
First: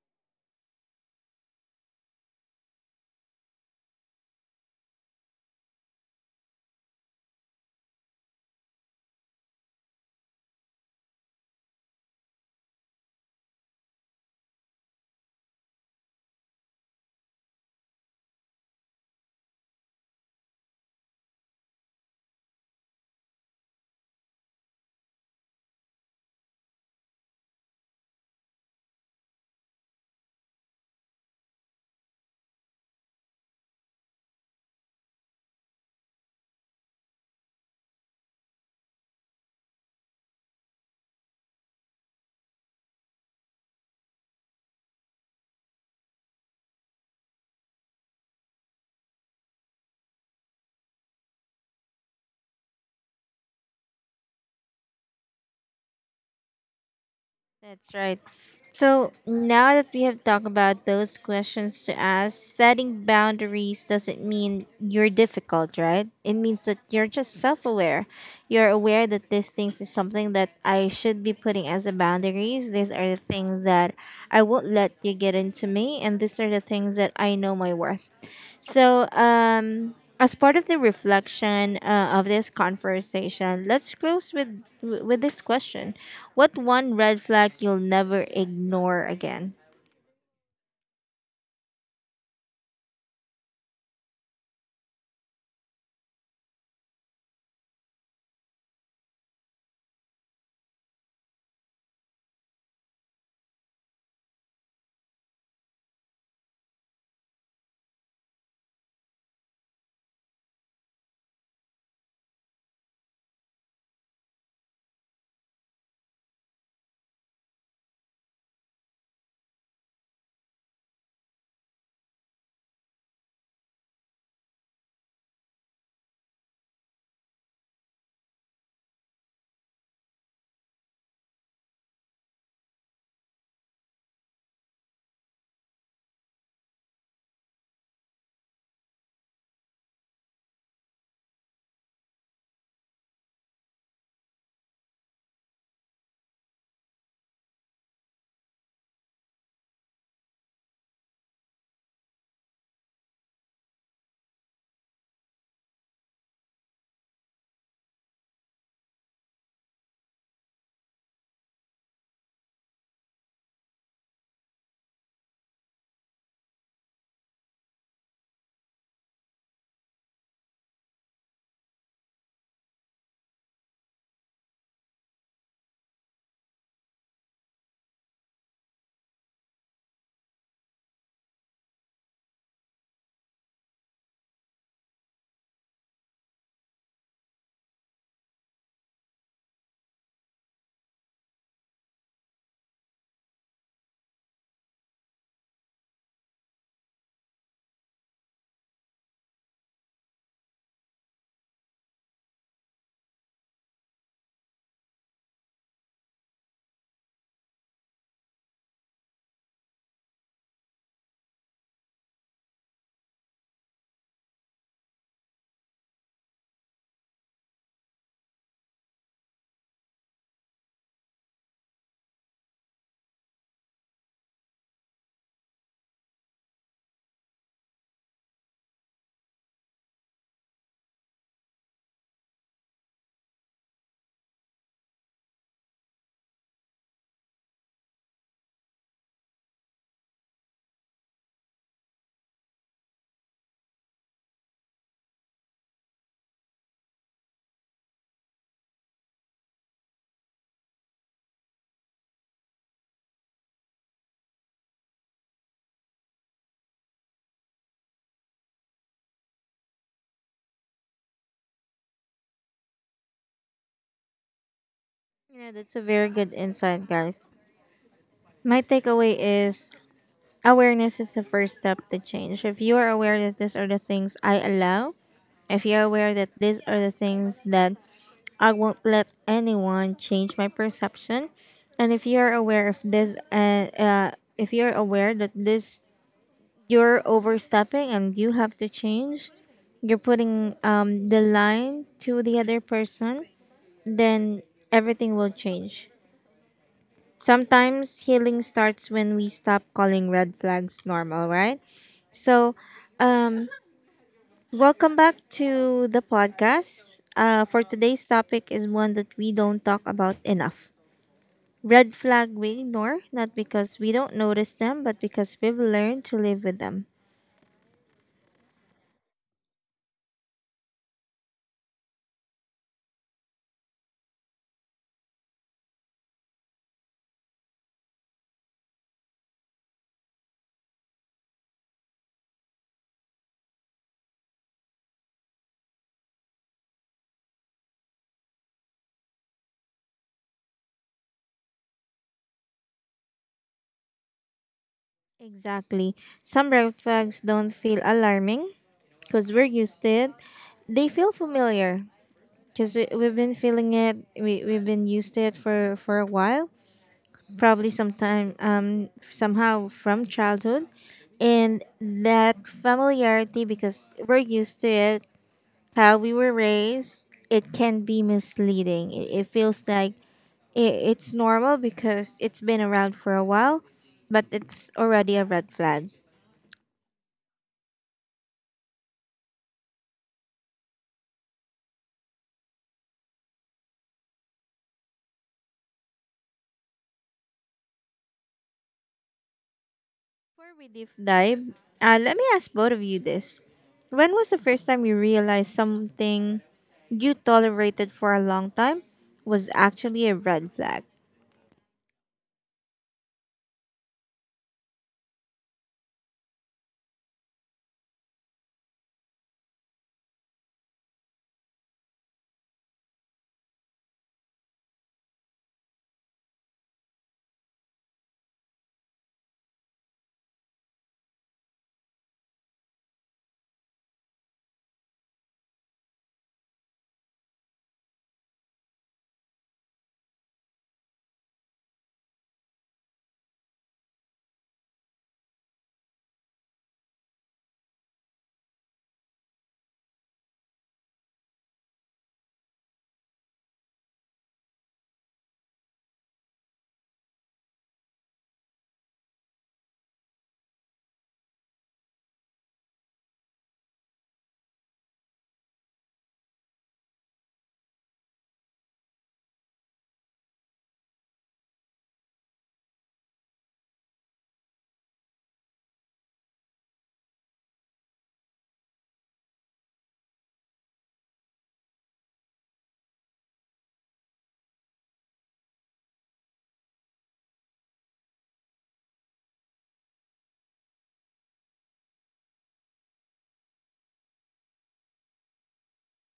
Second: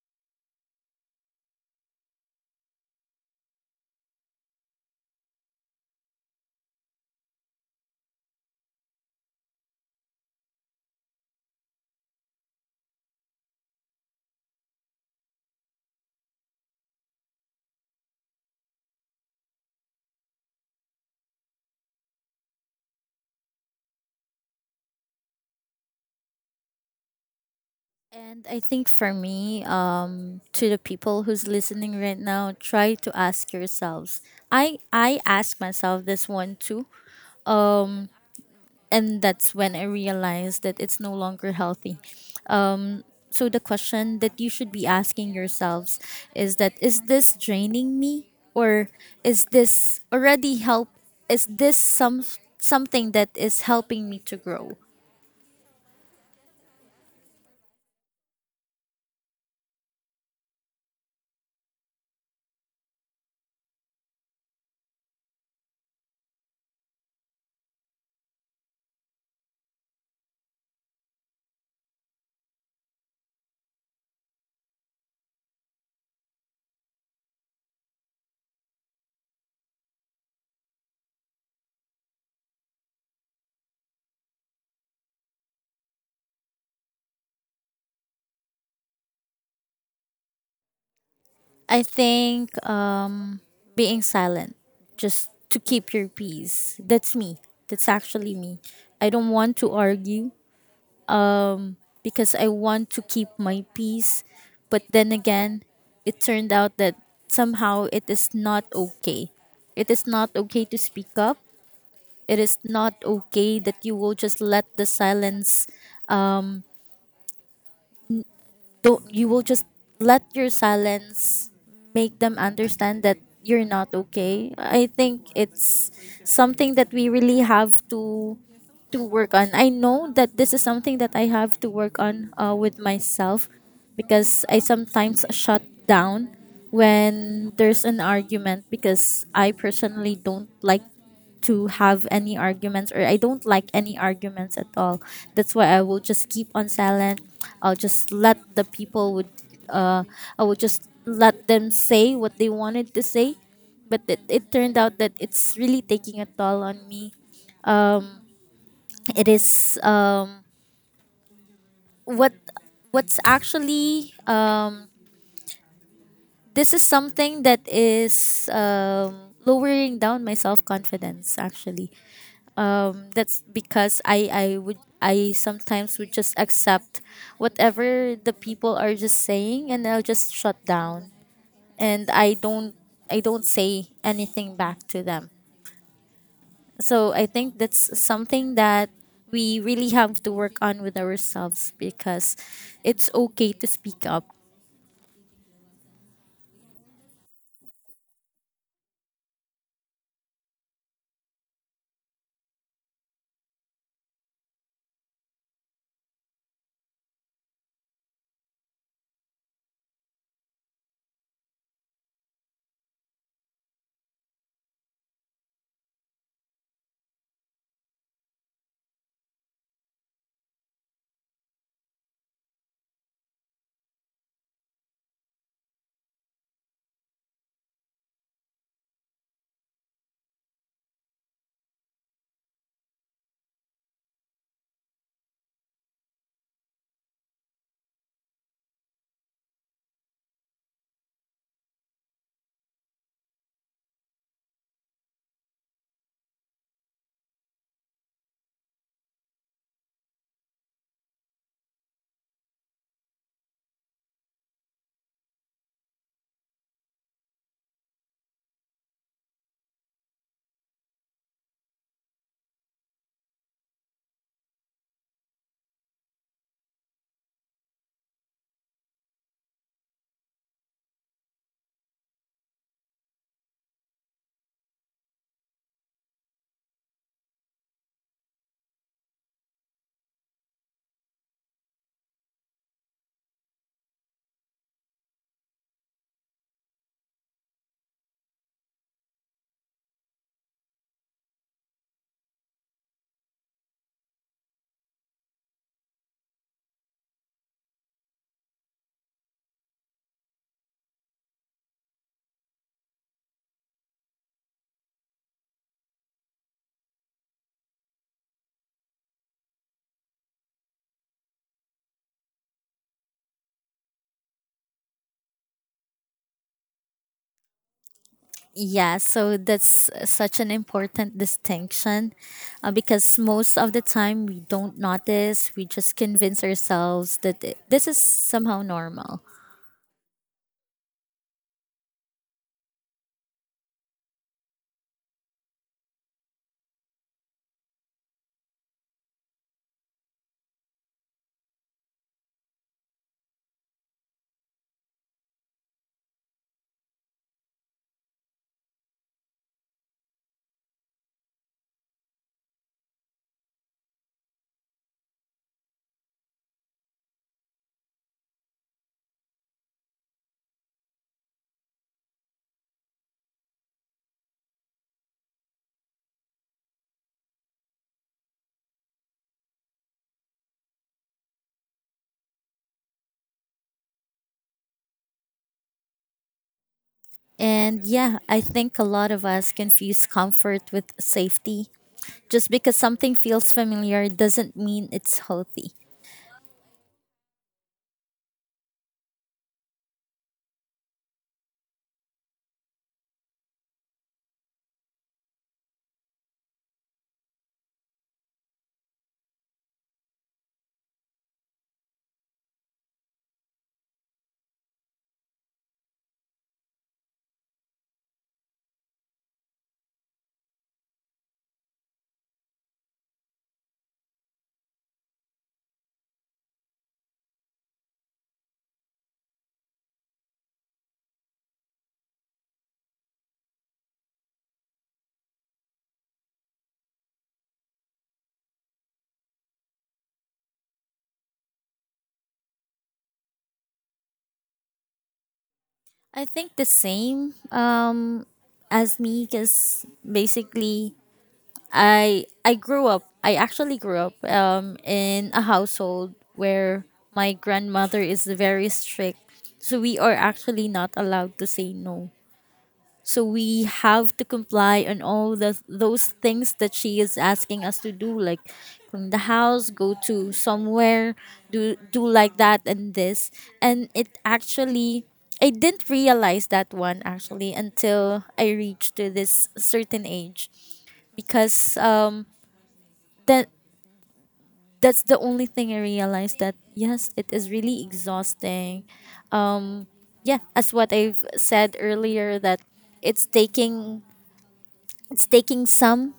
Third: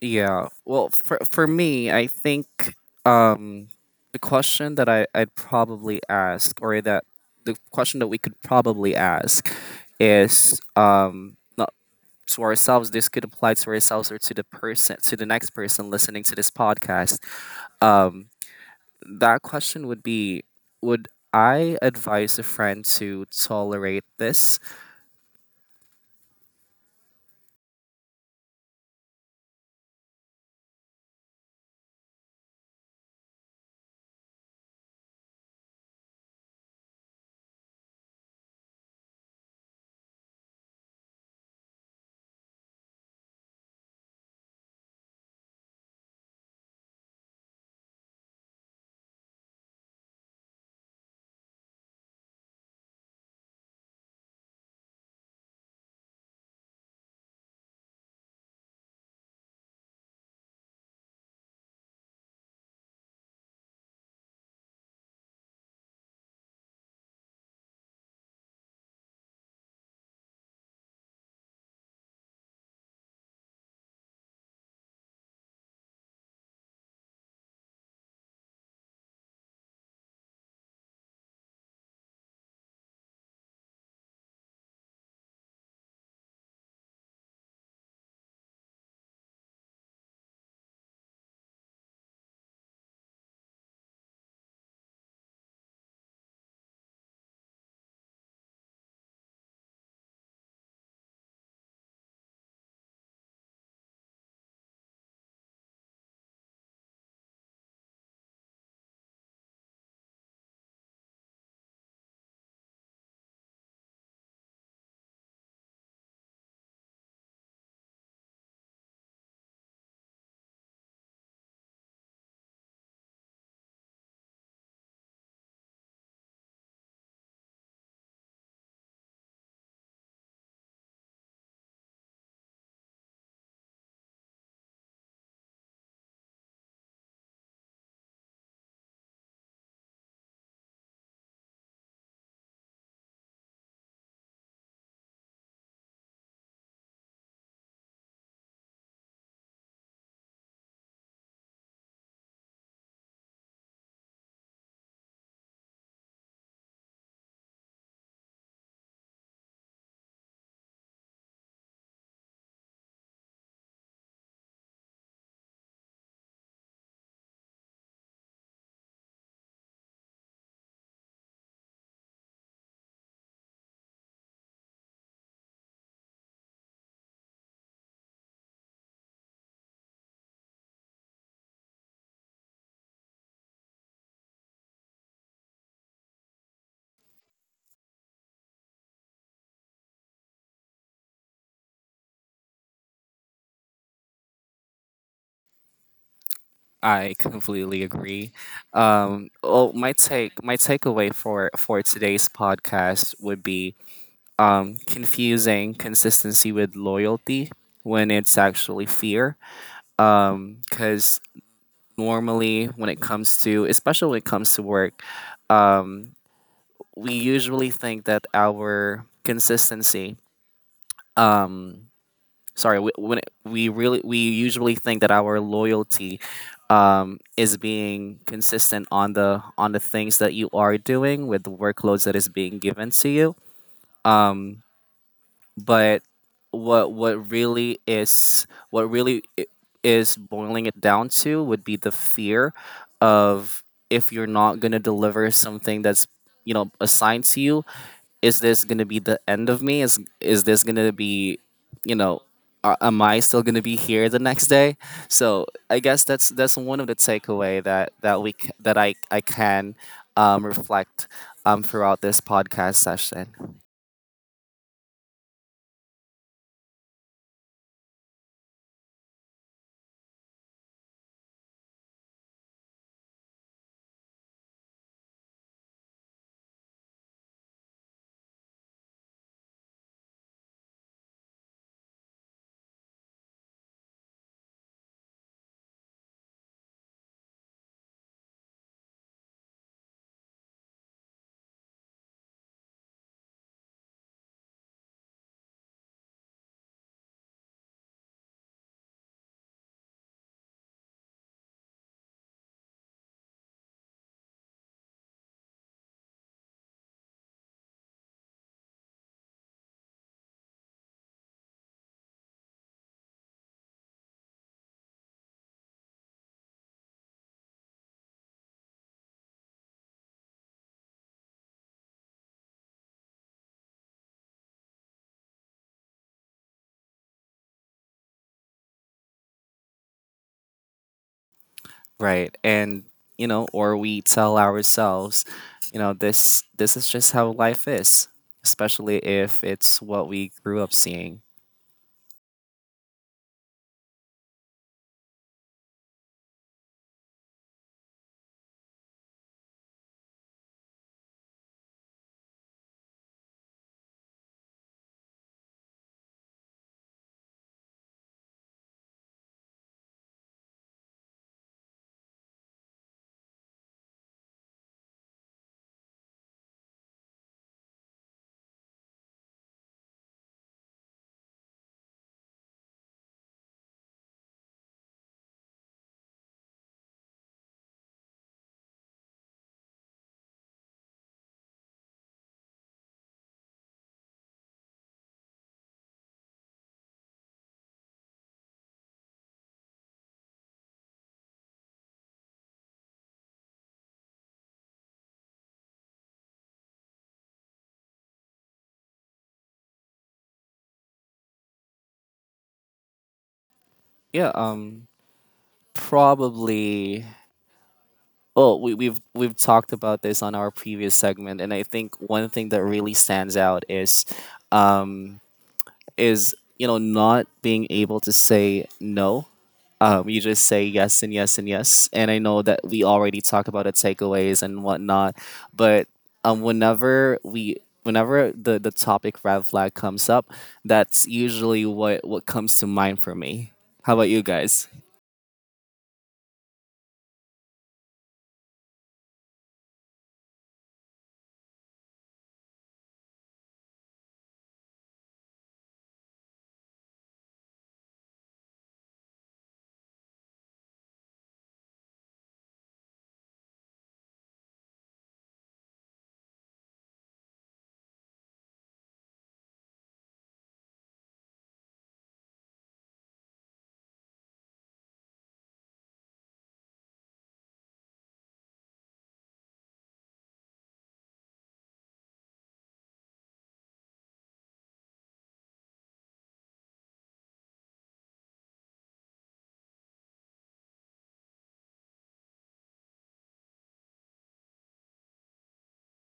Yeah. Well, for for me, I think um, the question that I I'd probably ask, or that the question that we could probably ask is um. Not, to ourselves, this could apply to ourselves or to the person to the next person listening to this podcast. um that question would be, would I advise a friend to tolerate this? And I think for me, um, to the people who's listening right now, try to ask yourselves. I I ask myself this one too, and that's when I realized that it's no longer healthy. So the question that you should be asking yourselves is that is this draining me, or is this already help? Is this some something that is helping me to grow? That's right. So now that we have talked about those questions to ask, setting boundaries doesn't mean you're difficult, right? It means that you're just self aware. You're aware that these things is something that I should be putting as a boundaries. These are the things that I won't let you get into me, and these are the things that I know my worth. So, um, as part of the reflection uh, of this conversation, let's close with with this question: what one red flag you'll never ignore again? I think being silent just to keep your peace. That's me. That's actually me. I don't want to argue because I want to keep my peace. But then again, it turned out that somehow it is not okay. It is not okay to speak up. It is not okay that you will just let the silence don't you will just let your silence make them understand that you're not okay. I think it's something that we really have to to work on. I know that this is something that I have to work on uh, with myself because I sometimes shut down when there's an argument, because I personally don't like to have any arguments, or I don't like any arguments at all. That's why I will just keep on silent. I'll just let the people would uh I will just let them say what they wanted to say. But it, it turned out that it's really taking a toll on me. It is um what what's actually um This is something that is um lowering down my self confidence actually, um, that's because I, I would I sometimes would just accept whatever the people are just saying, and I'll just shut down, and I don't I don't say anything back to them. So I think that's something that we really have to work on with ourselves, because it's okay to speak up. I completely agree. Um oh, my take my takeaway for for today's podcast would be um confusing consistency with loyalty when it's actually fear. Um because normally, when it comes to especially when it comes to work, um we usually think that our consistency um sorry, we, when it, we really we usually think that our loyalty um is being consistent on the on the things that you are doing with the workloads that is being given to you, um but what what really is what really i- is boiling it down to would be the fear of, if you're not going to deliver something that's, you know, assigned to you, is this going to be the end of me? Is is this going to be, you know, a- am I still going to be here the next day? So I guess that's that's one of the takeaway that that we c- that I I can um, reflect um, throughout this podcast session. Yeah, that's a very good insight, guys. My takeaway is awareness is the first step to change. If you are aware that these are the things I allow, if you're aware that these are the things that I won't let anyone change my perception, and if you're aware of this, uh, uh, if you're aware that this you're overstepping and you have to change, you're putting um, the line to the other person, then everything will change. Sometimes healing starts when we stop calling red flags normal, right? So, um, welcome back to the podcast. Uh, for today's topic is one that we don't talk about enough. Red flag we ignore, not because we don't notice them, but because we've learned to live with them. Yeah, so that's such an important distinction, uh, because most of the time we don't notice. We just convince ourselves that th- this is somehow normal. Right. And, you know, or we tell ourselves, you know, this this is just how life is, especially if it's what we grew up seeing. Exactly. Some red flags don't feel alarming because we're used to it. They feel familiar because we, we've been feeling it. We, we've been used to it for, for a while. Probably sometime um, somehow from childhood, and that familiarity because we're used to it, how we were raised, it can be misleading. It, it feels like it, it's normal because it's been around for a while, but it's already a red flag. And yeah, I think a lot of us confuse comfort with safety. Just because something feels familiar doesn't mean it's healthy. Before we deep dive uh, let me ask both of you this: when was the first time you realized something you tolerated for a long time was actually a red flag? Yeah, um probably. Oh, we, we've we've talked about this on our previous segment, and I think one thing that really stands out is, um, is, you know, not being able to say no. Um, you just say yes and yes and yes, and I know that we already talk about the takeaways and whatnot, but um, whenever we whenever the, the topic red flag comes up, that's usually what what comes to mind for me. How about you guys? I think the same, um, as me, because basically I I grew up. I actually grew up um, in a household where my grandmother is very strict. So we are actually not allowed to say no. So we have to comply on all the those things that she is asking us to do, like clean the house, go to somewhere, do do like that and this. And it actually, I didn't realize that one actually until I reached to this certain age, because um that that's the only thing I realized that yes, it is really exhausting. Yeah, as what I've said earlier that it's taking it's taking some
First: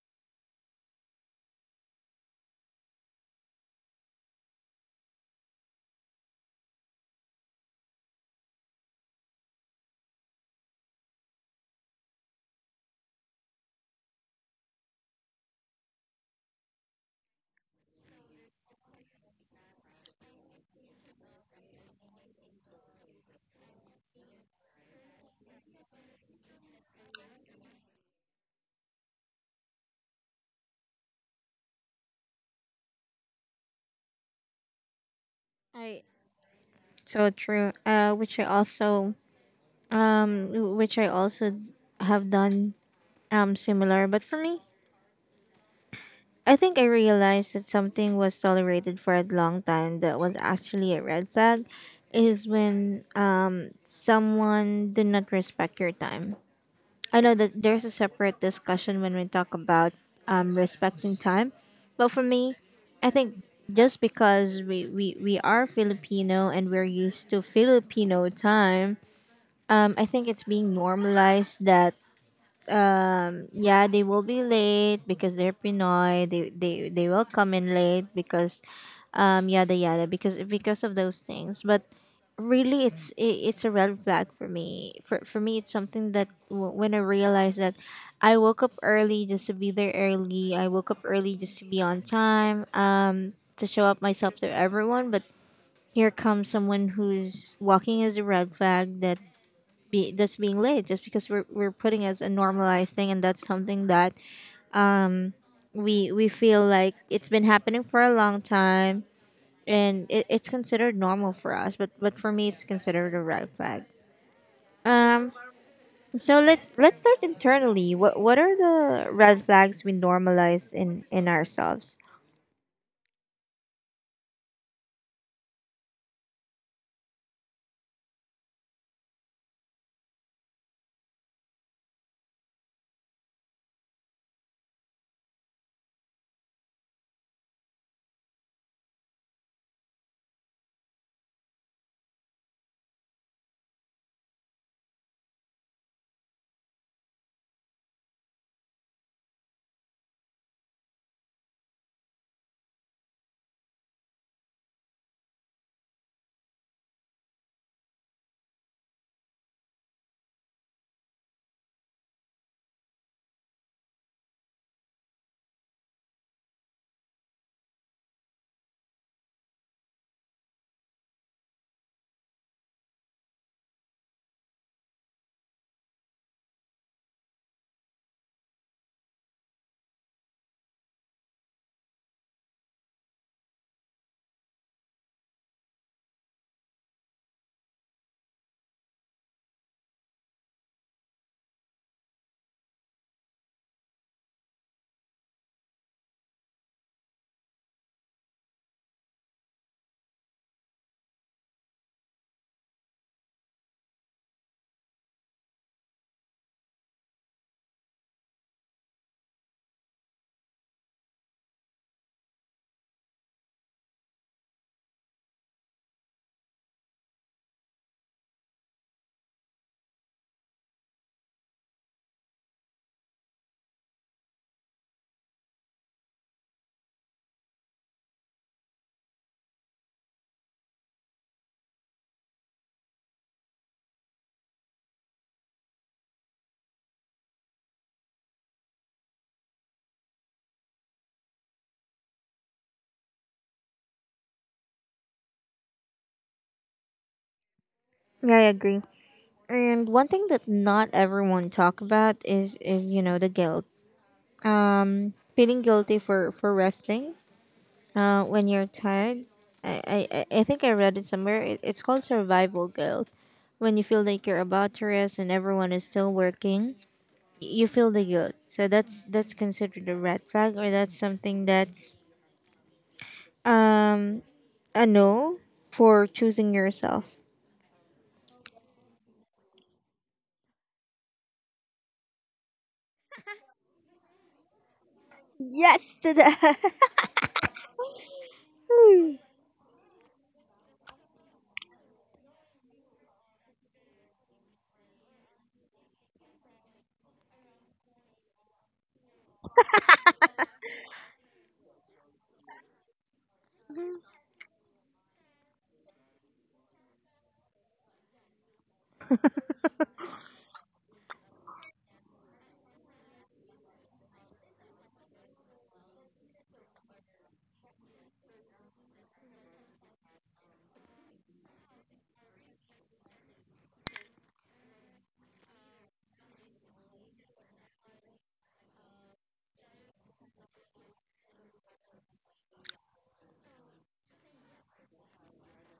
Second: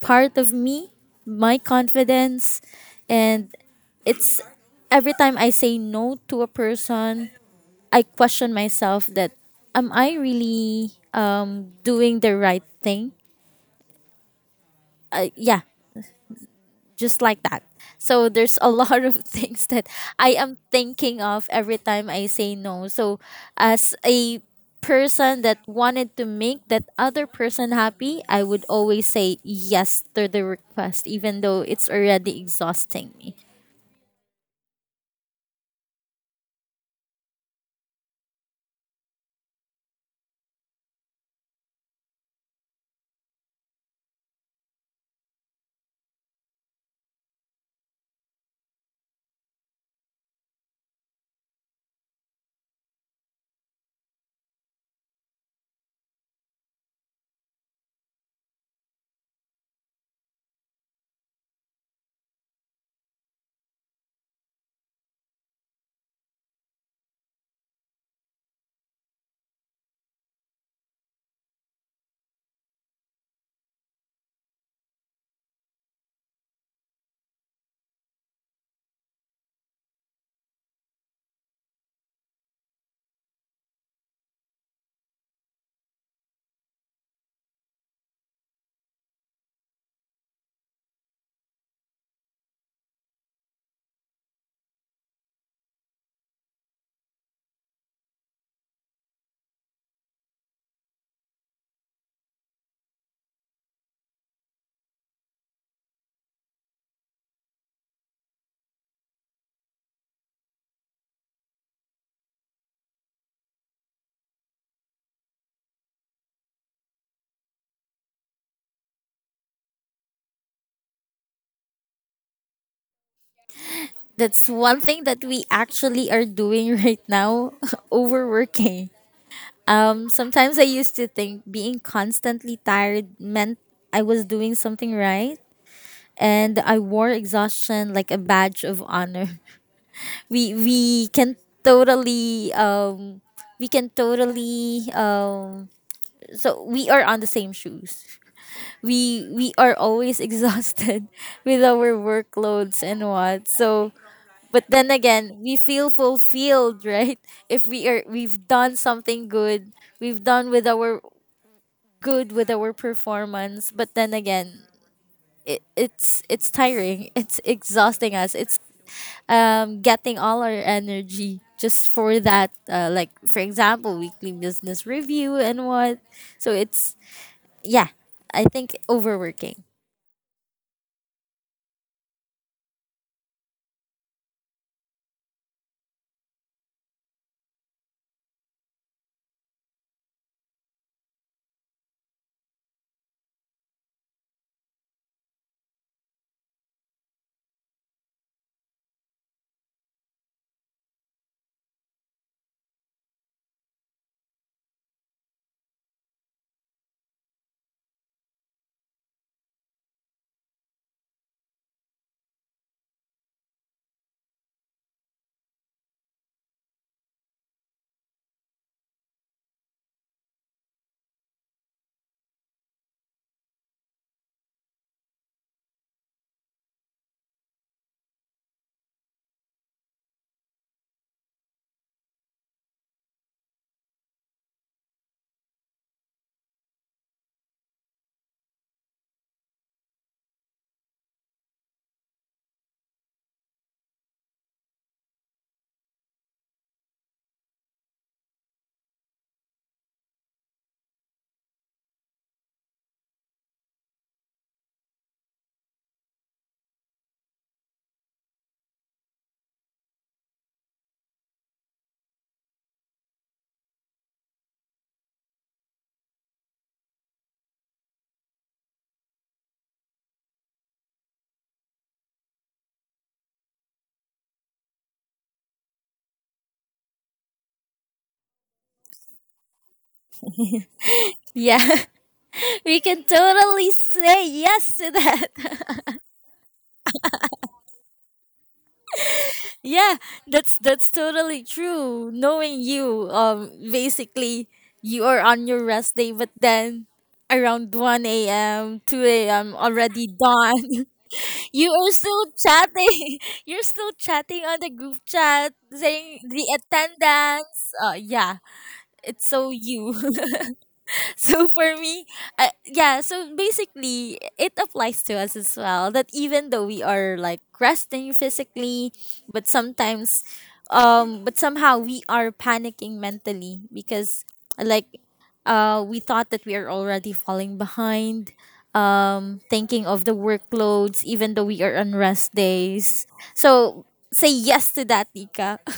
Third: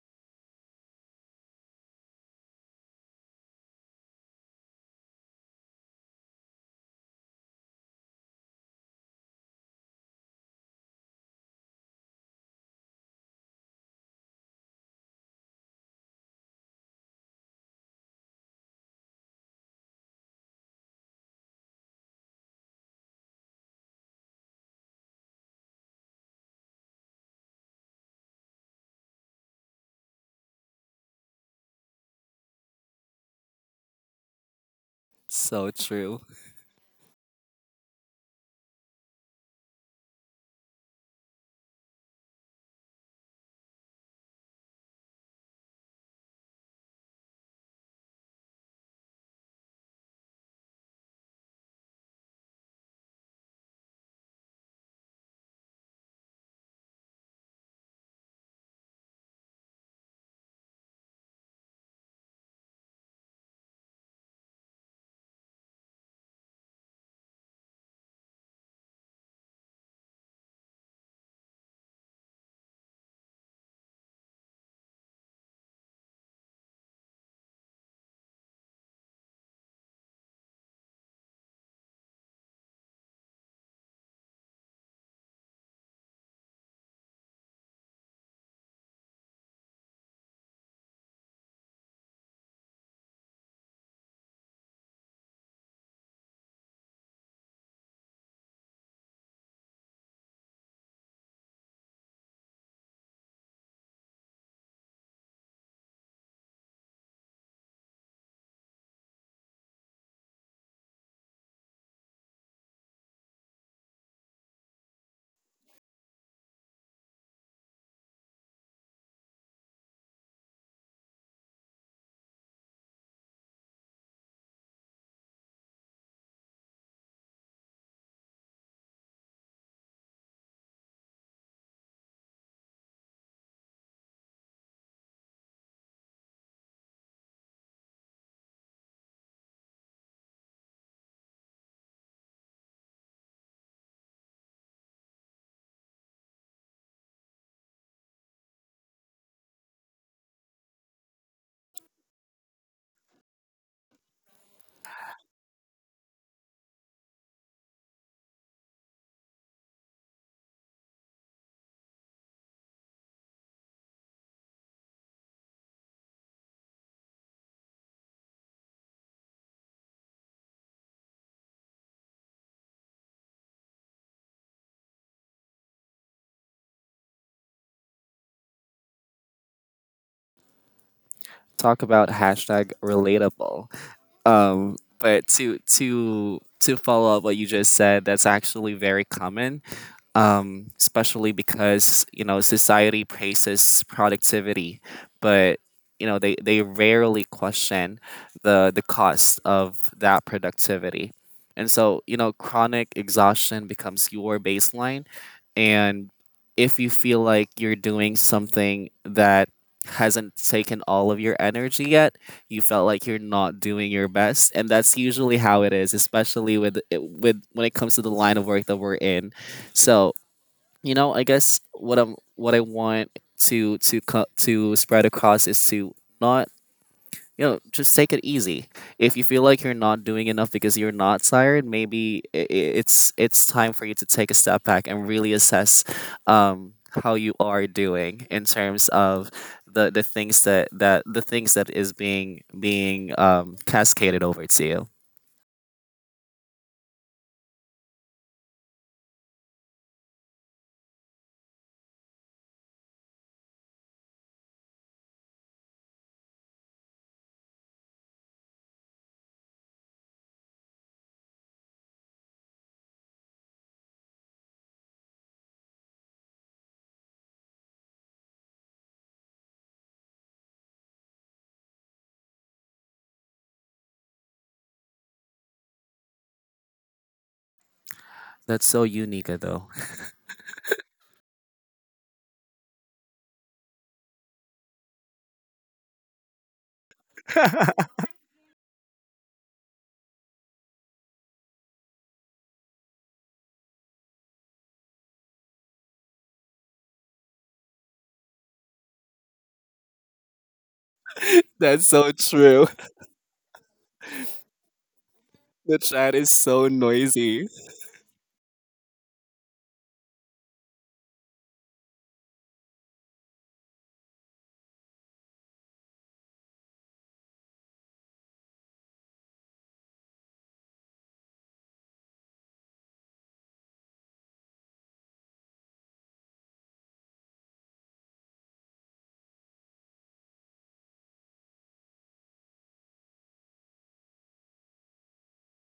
part of me, my confidence, and it's every time I say no to a person, I question myself that am I really um doing the right thing? Uh, yeah, just like that. So there's a lot of (laughs) things that I am thinking of every time I say no. So as a person that wanted to make that other person happy, I would always say yes to the request, even though it's already exhausting me. So I true. so true. Uh, which I also um, which I also have done um, similar. But for me, I think I realized that something was tolerated for a long time that was actually a red flag, is when um, someone did not respect your time. I know that there's a separate discussion when we talk about um, respecting time, but for me, I think just because we, we, we are Filipino and we're used to Filipino time, um, I think it's being normalized that um, yeah they will be late because they're Pinoy. They they they will come in late because um, yada yada, because because of those things. But really, it's i it's a red flag for me. For for me, it's something that w- when I realized that I woke up early just to be there early. I woke up early just to be on time. Um, to show up myself to everyone, but here comes someone who's walking as a red flag that be that's being late, just because we're we're putting as a normalized thing, and that's something that we we feel like it's been happening for a long time, and it, it's considered normal for us, but but for me it's considered a red flag. Um so let's let's start internally. What what are the red flags we normalize in in ourselves? That's one thing that we actually are doing right now, (laughs) overworking. Um, sometimes I used to think being constantly tired meant I was doing something right, and I wore exhaustion like a badge of honor. (laughs) We we can totally um we can totally um so we are on the same shoes. We we are always (laughs) exhausted with our workloads and what. So but then again, we feel fulfilled, right? If we are We've done something good, we've done with our good with our performance, but then again, it, it's it's tiring. (laughs) It's exhausting us. It's um, getting all our energy just for that. Uh, like for example, weekly business review and what. So it's yeah, I think overworking. Talk about hashtag relatable. Um, but to to to follow up what you just said, that's actually very common, um, especially because, you know, society praises productivity, but, you know, they, they rarely question the the cost of that productivity, and so, you know, chronic exhaustion becomes your baseline, and if you feel like you're doing something that hasn't taken all of your energy yet, you felt like you're not doing your best. And that's usually how it is, especially with it- with when it comes to the line of work that we're in. So, you know, I guess what i'm what I want to to co- to spread across is to not, you know, just take it easy. If you feel like you're not doing enough because you're not tired, maybe i- i- it's it's time for you to take a step back and really assess um, how you are doing in terms of the, the things that, that the things that is being being um, cascaded over to you. Yeah, I agree. And one thing that not everyone talk about is is you know, the guilt. Um, feeling guilty for for resting. Uh, when you're tired, I, I, I I think I read it somewhere. It, it's called survival guilt. When you feel like you're about to rest and everyone is still working, you feel the guilt. So that's that's considered a red flag, or that's something that's um, a no for choosing yourself. That's so unique, though. (laughs) Yeah, (laughs) we can totally say yes to that. Yes to that. (laughs) Yeah, that's that's totally true. Knowing you, um, basically you are on your rest day, but then around one a m, two a m, already (laughs) dawn. You That's are so still true. (laughs) chatting. (laughs) You're still chatting on the group chat, The chat saying is the so noisy. attendance. Uh, yeah, it's so you. (laughs) (laughs) So for me uh, yeah, so basically it applies to us as well that even though we are like resting physically but sometimes um but somehow we are panicking mentally because like uh we thought that we are already falling behind, um thinking of the workloads even though we are on rest days. So say yes to that, Tika. (laughs)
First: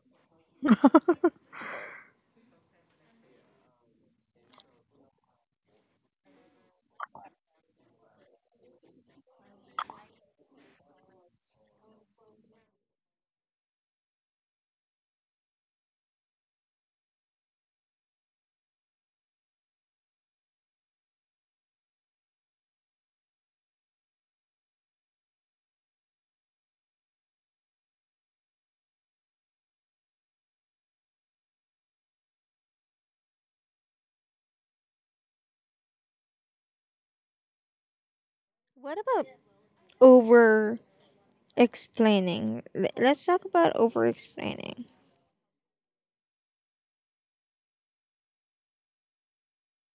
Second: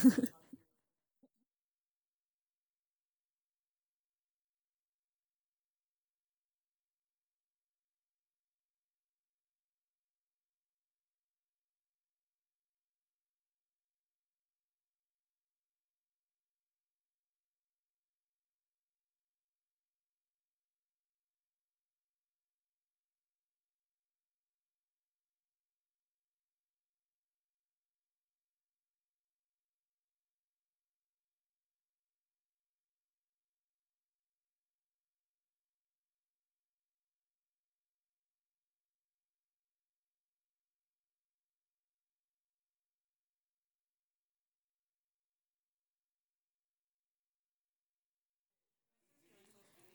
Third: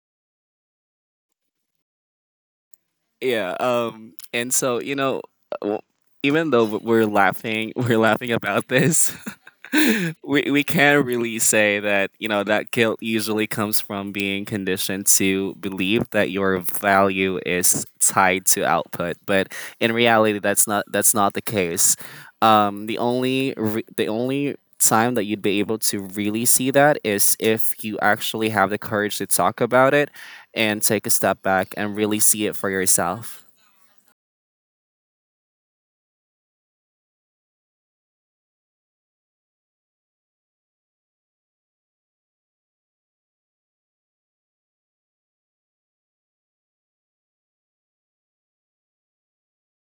Yeah, um and so, you know, w- even though we're laughing (laughs) we're laughing about this, (laughs) we, we can really say that, you know, that guilt usually comes from being conditioned to believe that your value is tied to output, but in reality that's not that's not the case. Um the only re- the only time that you'd be able to really see that is if you actually have the courage to talk about it and take a step back and really see it for yourself. (laughs) What about over explaining? Let's talk about over explaining.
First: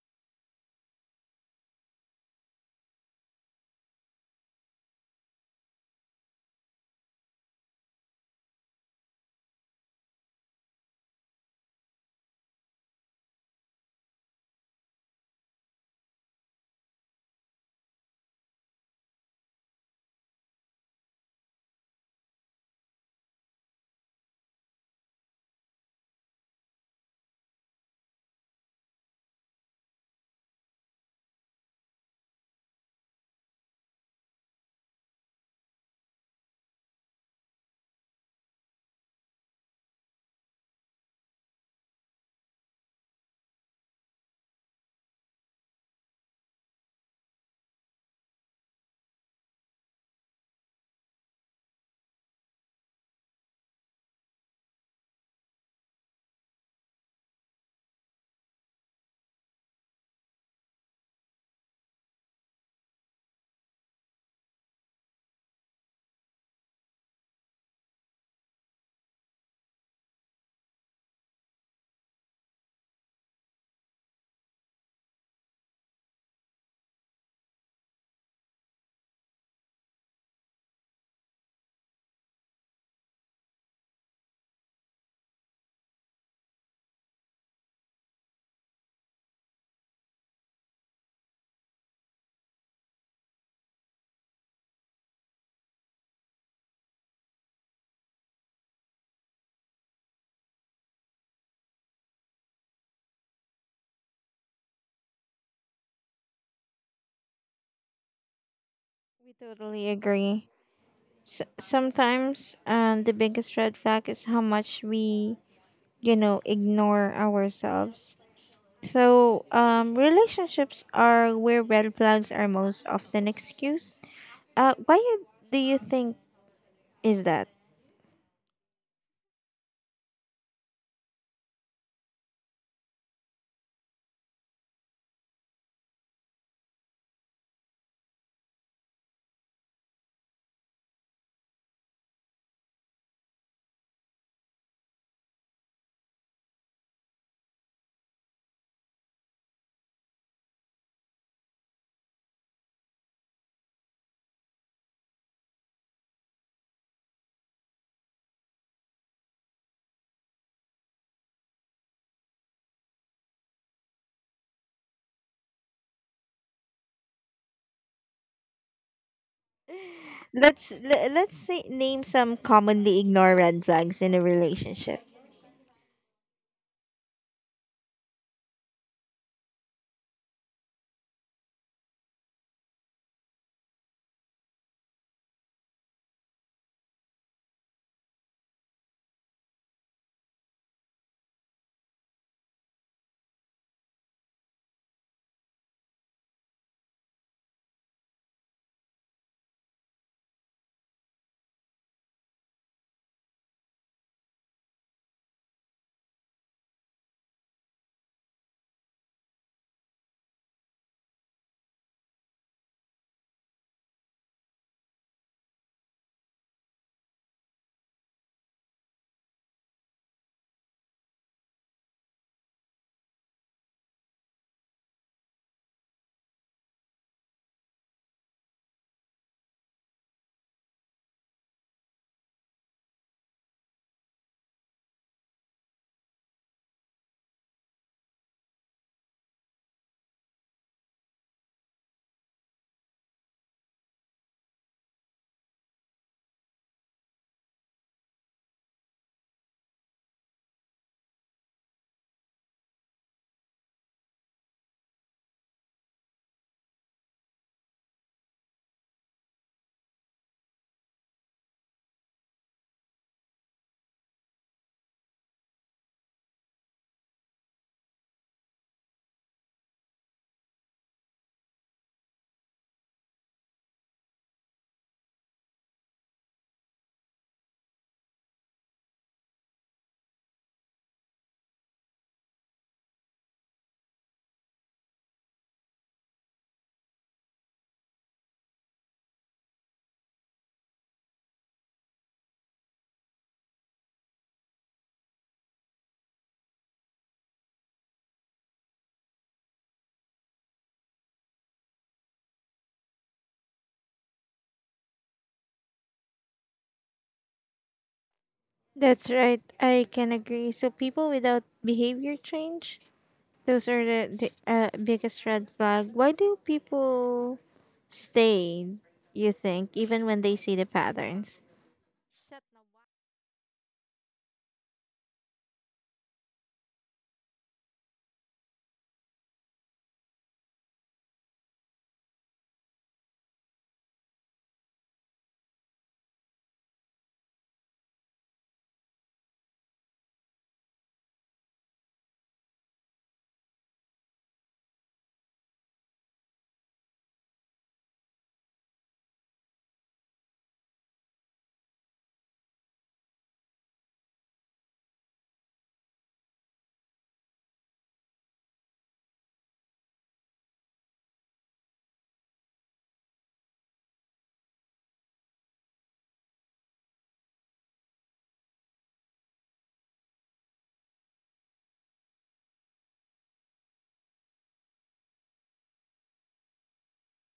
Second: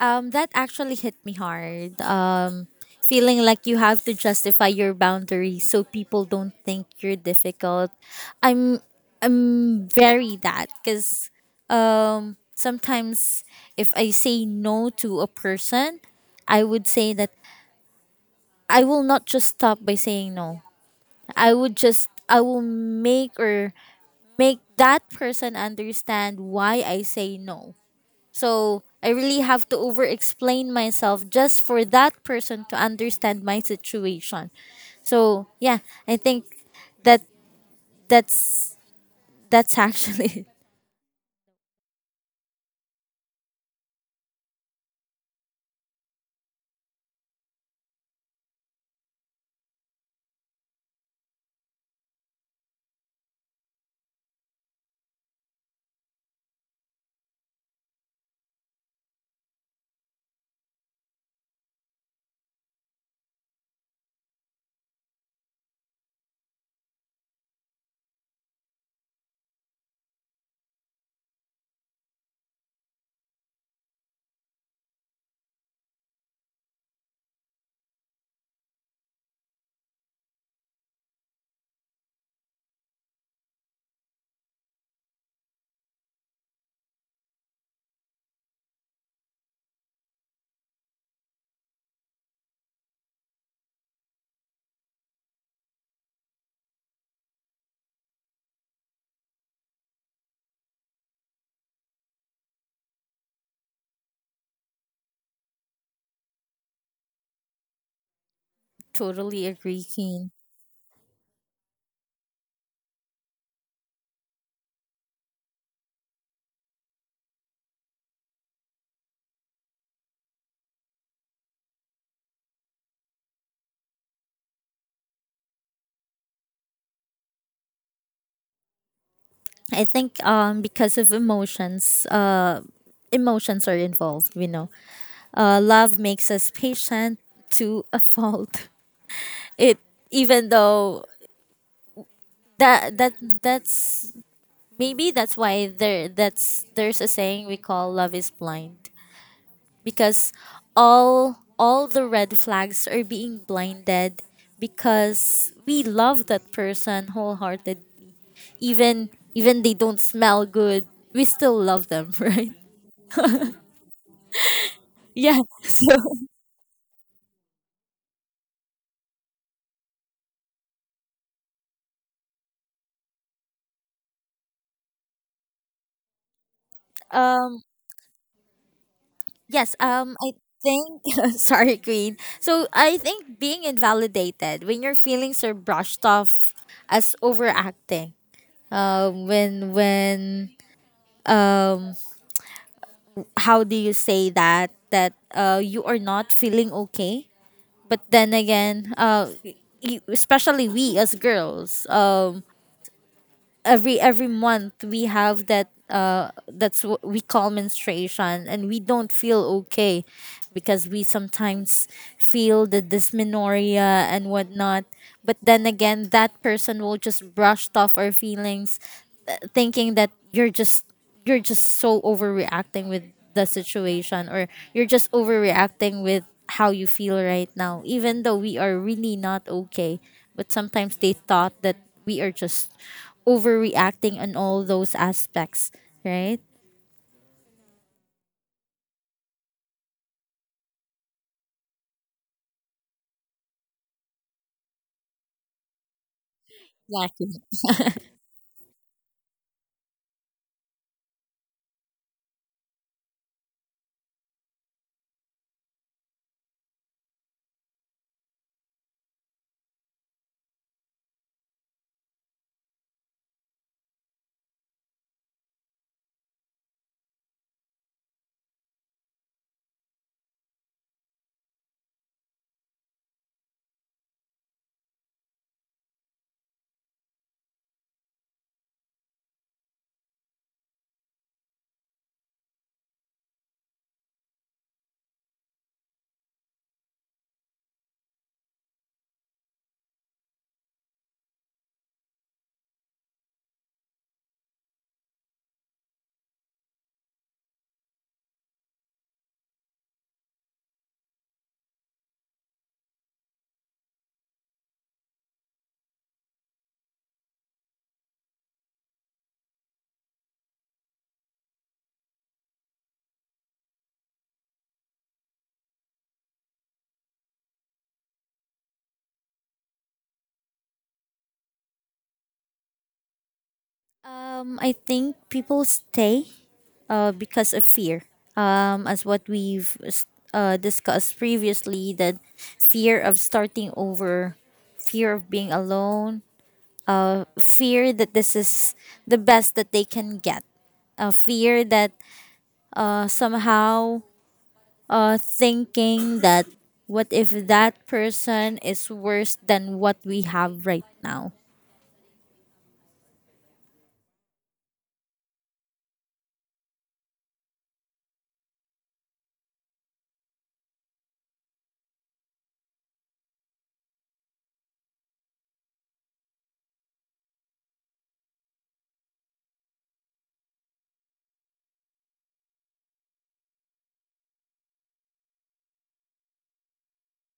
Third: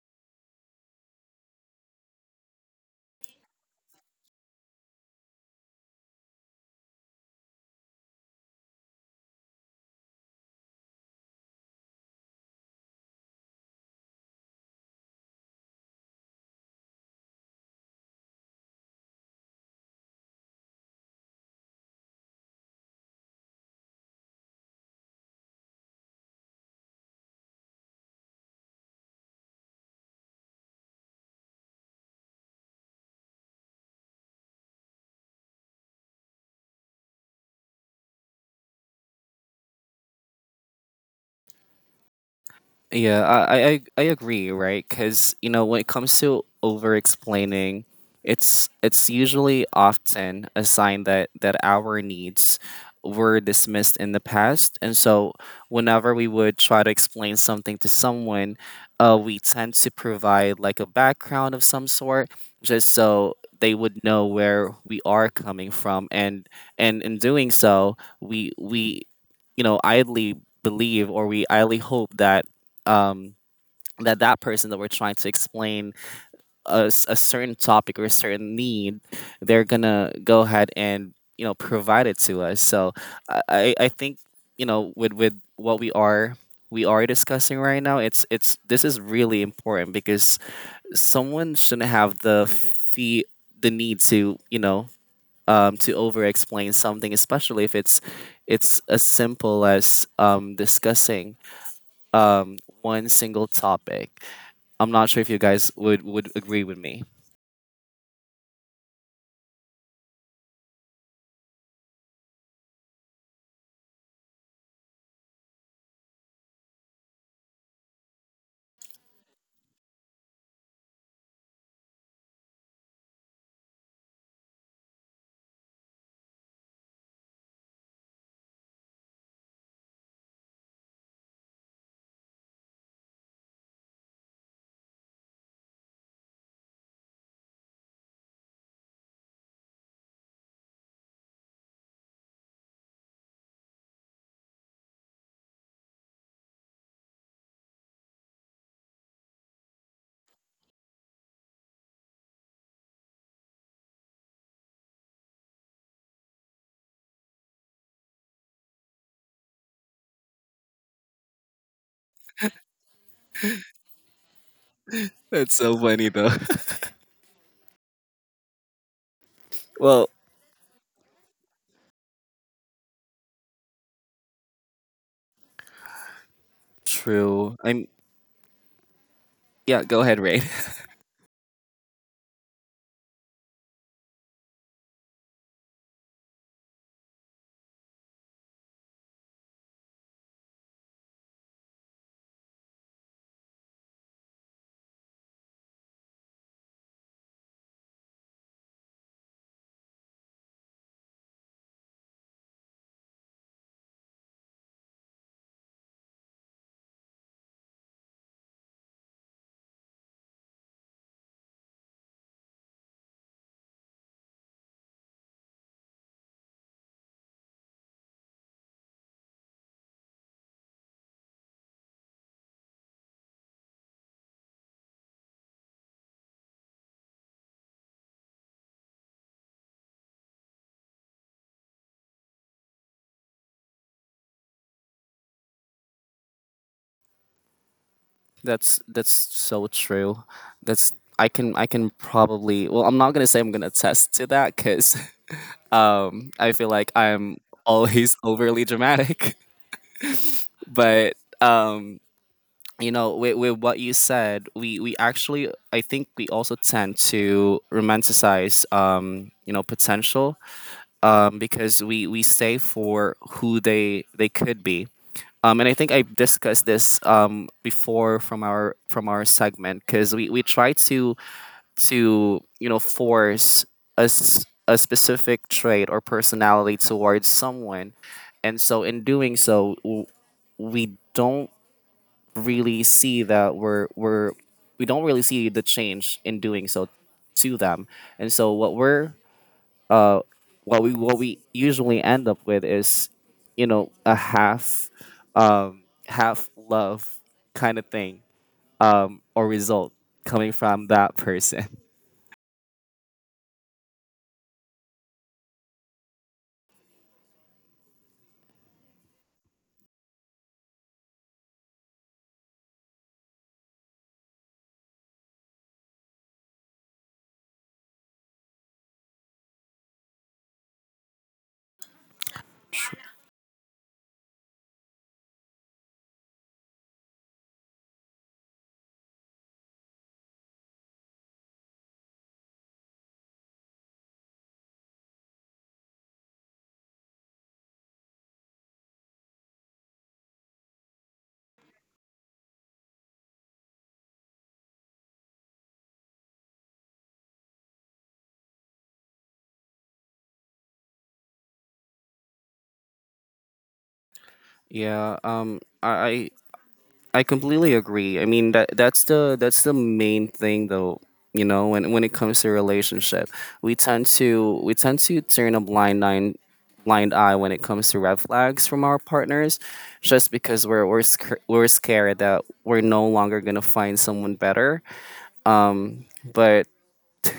Um, that actually hit me hard. Um, feeling like you have to justify your boundaries so people don't think you're difficult. I'm I'm very that because um sometimes if I say no to a person, I would say that I will not just stop by saying no. I would just I will make or make that person understand why I say no, so I really have to over explain myself just for that person to understand my situation. So yeah, I think that that's that's actually Yeah, I I, I I agree, right? Because, you know, when it comes to over explaining, it's it's usually often a sign that that our needs were dismissed in the past, and so whenever we would try to explain something to someone, uh, we tend to provide like a background of some sort, just so they would know where we are coming from, and and in doing so, we we, you know, idly believe, or we idly hope that um, that that person that we're trying to explain a, s- a certain topic or a certain need, they're gonna go ahead and, you know, provide it to us. So I, I, I think, you know, with with what we are we are discussing right now, it's it's this is really important because someone shouldn't have the fee the need to, you know, um, to over explain something, especially if it's, it's as simple as um, discussing um, one single topic. I'm not sure if you guys would would agree with me. (laughs) We totally agree, totally Keen. agree. S- sometimes um, the biggest red flag is how much we, you know, ignore ourselves. So um, relationships are where red flags are most often excused. Uh, why you, do you think is that? I think um because of emotions, uh emotions are involved, you know. Uh, love makes us patient to a fault. (laughs) It even though that that that's maybe that's why there that's there's a saying we call love is blind because all all the red flags are being blinded because we love that person wholehearted, even even they don't smell good, we still love them. (laughs) Right? Yeah. That's so So funny though. (laughs) Well, Let's le- let's say, name some commonly ignored red flags in a relationship. true. um I'm yes Yeah, go um ahead, I Ray. think (laughs) sorry, Queen, so I think being invalidated when your feelings are brushed off as overacting. Um when when um how do you say that that uh, you are not feeling okay, but then again, uh, you, especially we as girls, um, every every month we have that, uh, that's what we call menstruation, and we don't feel okay because we sometimes feel the dysmenorrhea and whatnot. But then again, that person will just brush off our feelings, uh, thinking that you're just you're just so overreacting with the situation, or you're just overreacting with how you feel right now even though we are really not okay. But sometimes they thought that we are just overreacting on all those aspects, right? (laughs) That's that's so true. That's, I can I can probably, well, I'm not gonna say, I'm gonna attest to that, because (laughs) um I feel like Exactly. I'm always overly dramatic, (laughs) but um you know, with, with what you said, we we actually, I think we also tend to romanticize, um you know, potential, um, because we we stay for who they they could be. Um, and I think I discussed this um, before, from our from our segment, because we, we try to to you know, force a, s- a specific trait or personality towards someone, and so, in doing so, w- we don't really see that we're we're we don't really see the change in doing so to them, and so what we're what we what we usually end up with is, you know, a half um half love kind of thing um or result coming from that person. That's right. I can agree. So people without behavior change, those are the, the uh, biggest red flag. Why do people stay, you think, even when they see the patterns? um I think people stay uh because of fear, um, as what we've uh, discussed previously that fear of starting over, fear of being alone, fear that this is the best that they can get. A fear that uh, somehow uh, thinking that what if that person is worse than what we have right now. Yeah, um, I, I completely agree. I mean, that that's the that's the main thing though, you know, when when it comes to relationship. We tend to we tend to turn a blind eye blind eye when it comes to red flags from our partners, just because we're we're, sc- we're scared that we're no longer going to find someone better. Um, but (laughs)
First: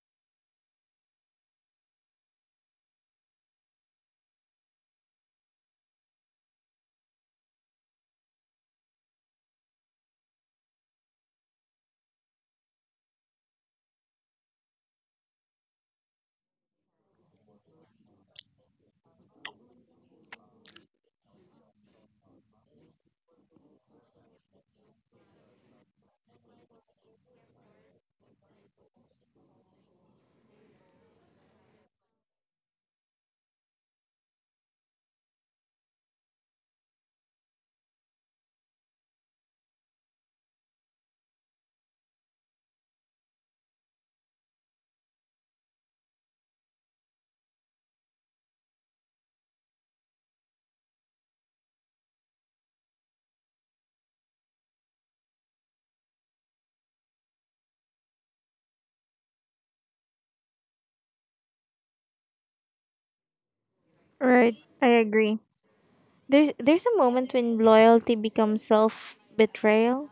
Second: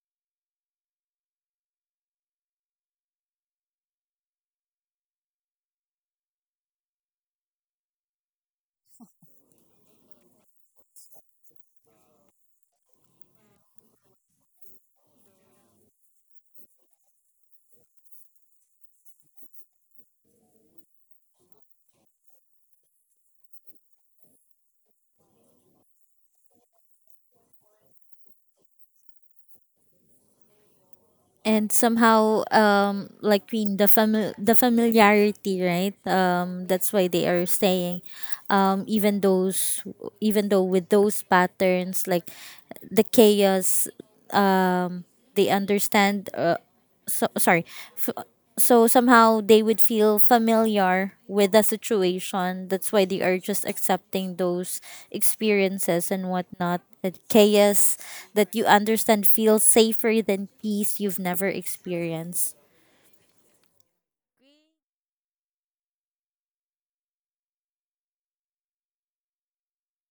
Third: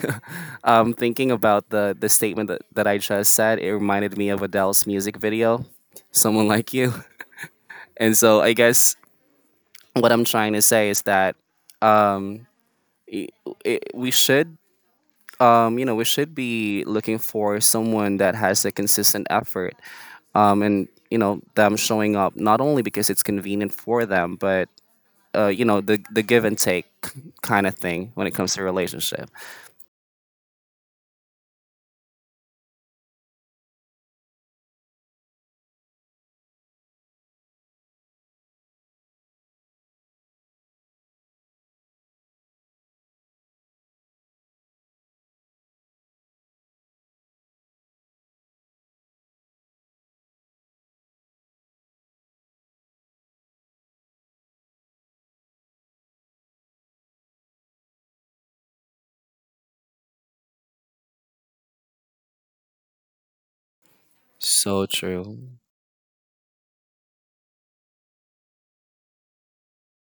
um thinking about the the statement that, that I just said, it reminded me of Adele's music video, Someone Like You. And so I guess what I'm trying to say is that um I I we should, um you know, we should be looking for someone that has a consistent effort, um and, you know, them showing up not only because it's convenient for them, but uh, you know, the the give and take kind of thing when it comes to relationship. And somehow, um, like in the fami- the familiarity, right? Um, that's why they are saying, um, even those, even though with those patterns, like the chaos, they understand. Uh, so sorry f- so somehow they would feel familiar with the situation, that's why they are just accepting those experiences and whatnot, that chaos that you understand feels safer than peace you've never experienced. Right, So I agree. true. There's there's a moment when loyalty becomes self betrayal.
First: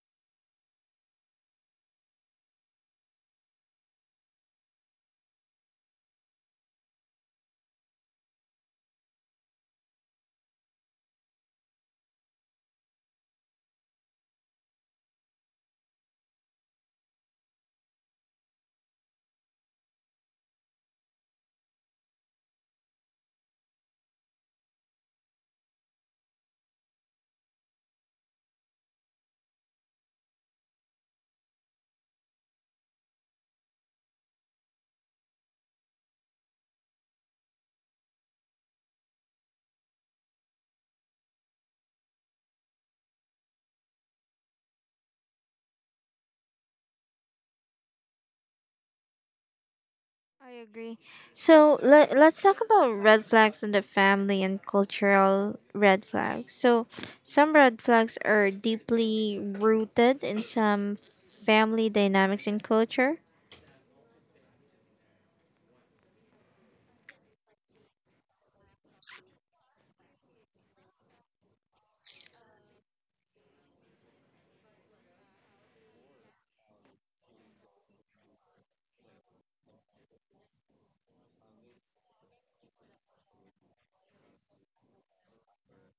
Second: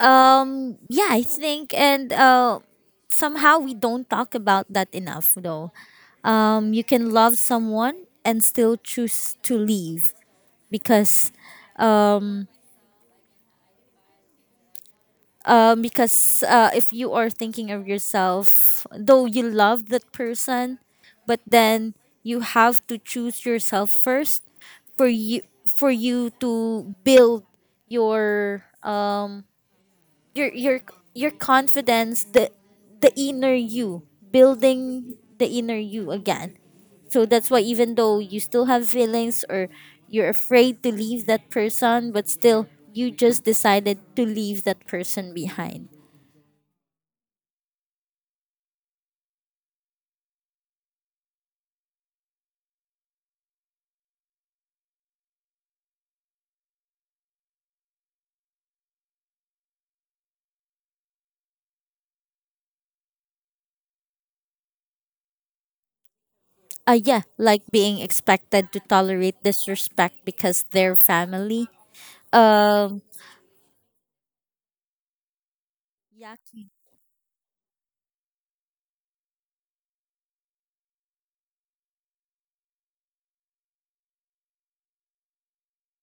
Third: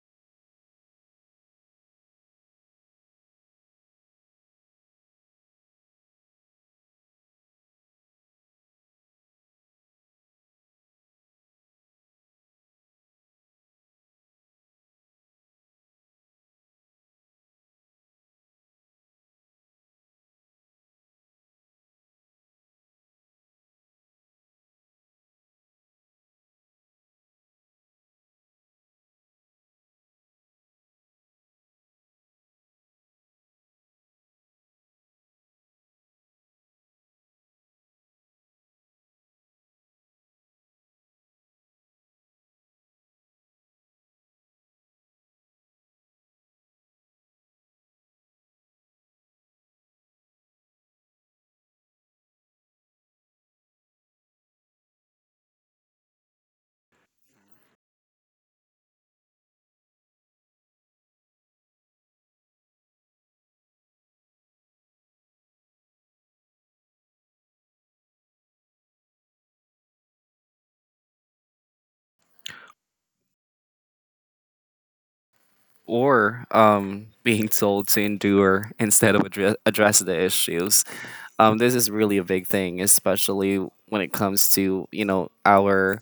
um Yeah, I think. And uh somehow we don't talk about that enough though. Um, you can love someone and still choose to leave because um, um, because uh, if you are thinking of yourself, though you love that person, but then you have to choose yourself first, for you for you to build your uh, your your your confidence, the the inner you, building the inner you again. So that's why even though you still have feelings, or you're afraid to leave that person, but still you just decided to leave that person behind. I agree. So let, let's talk about red flags in the family and cultural red flags. So some red flags are deeply rooted in some family dynamics and culture. Uh, yeah, like being expected to tolerate disrespect because they're family. Um, yeah, Or, um, being told to endure instead of addre- address the issues. Um, this is really a big thing, especially when it comes to, you know, our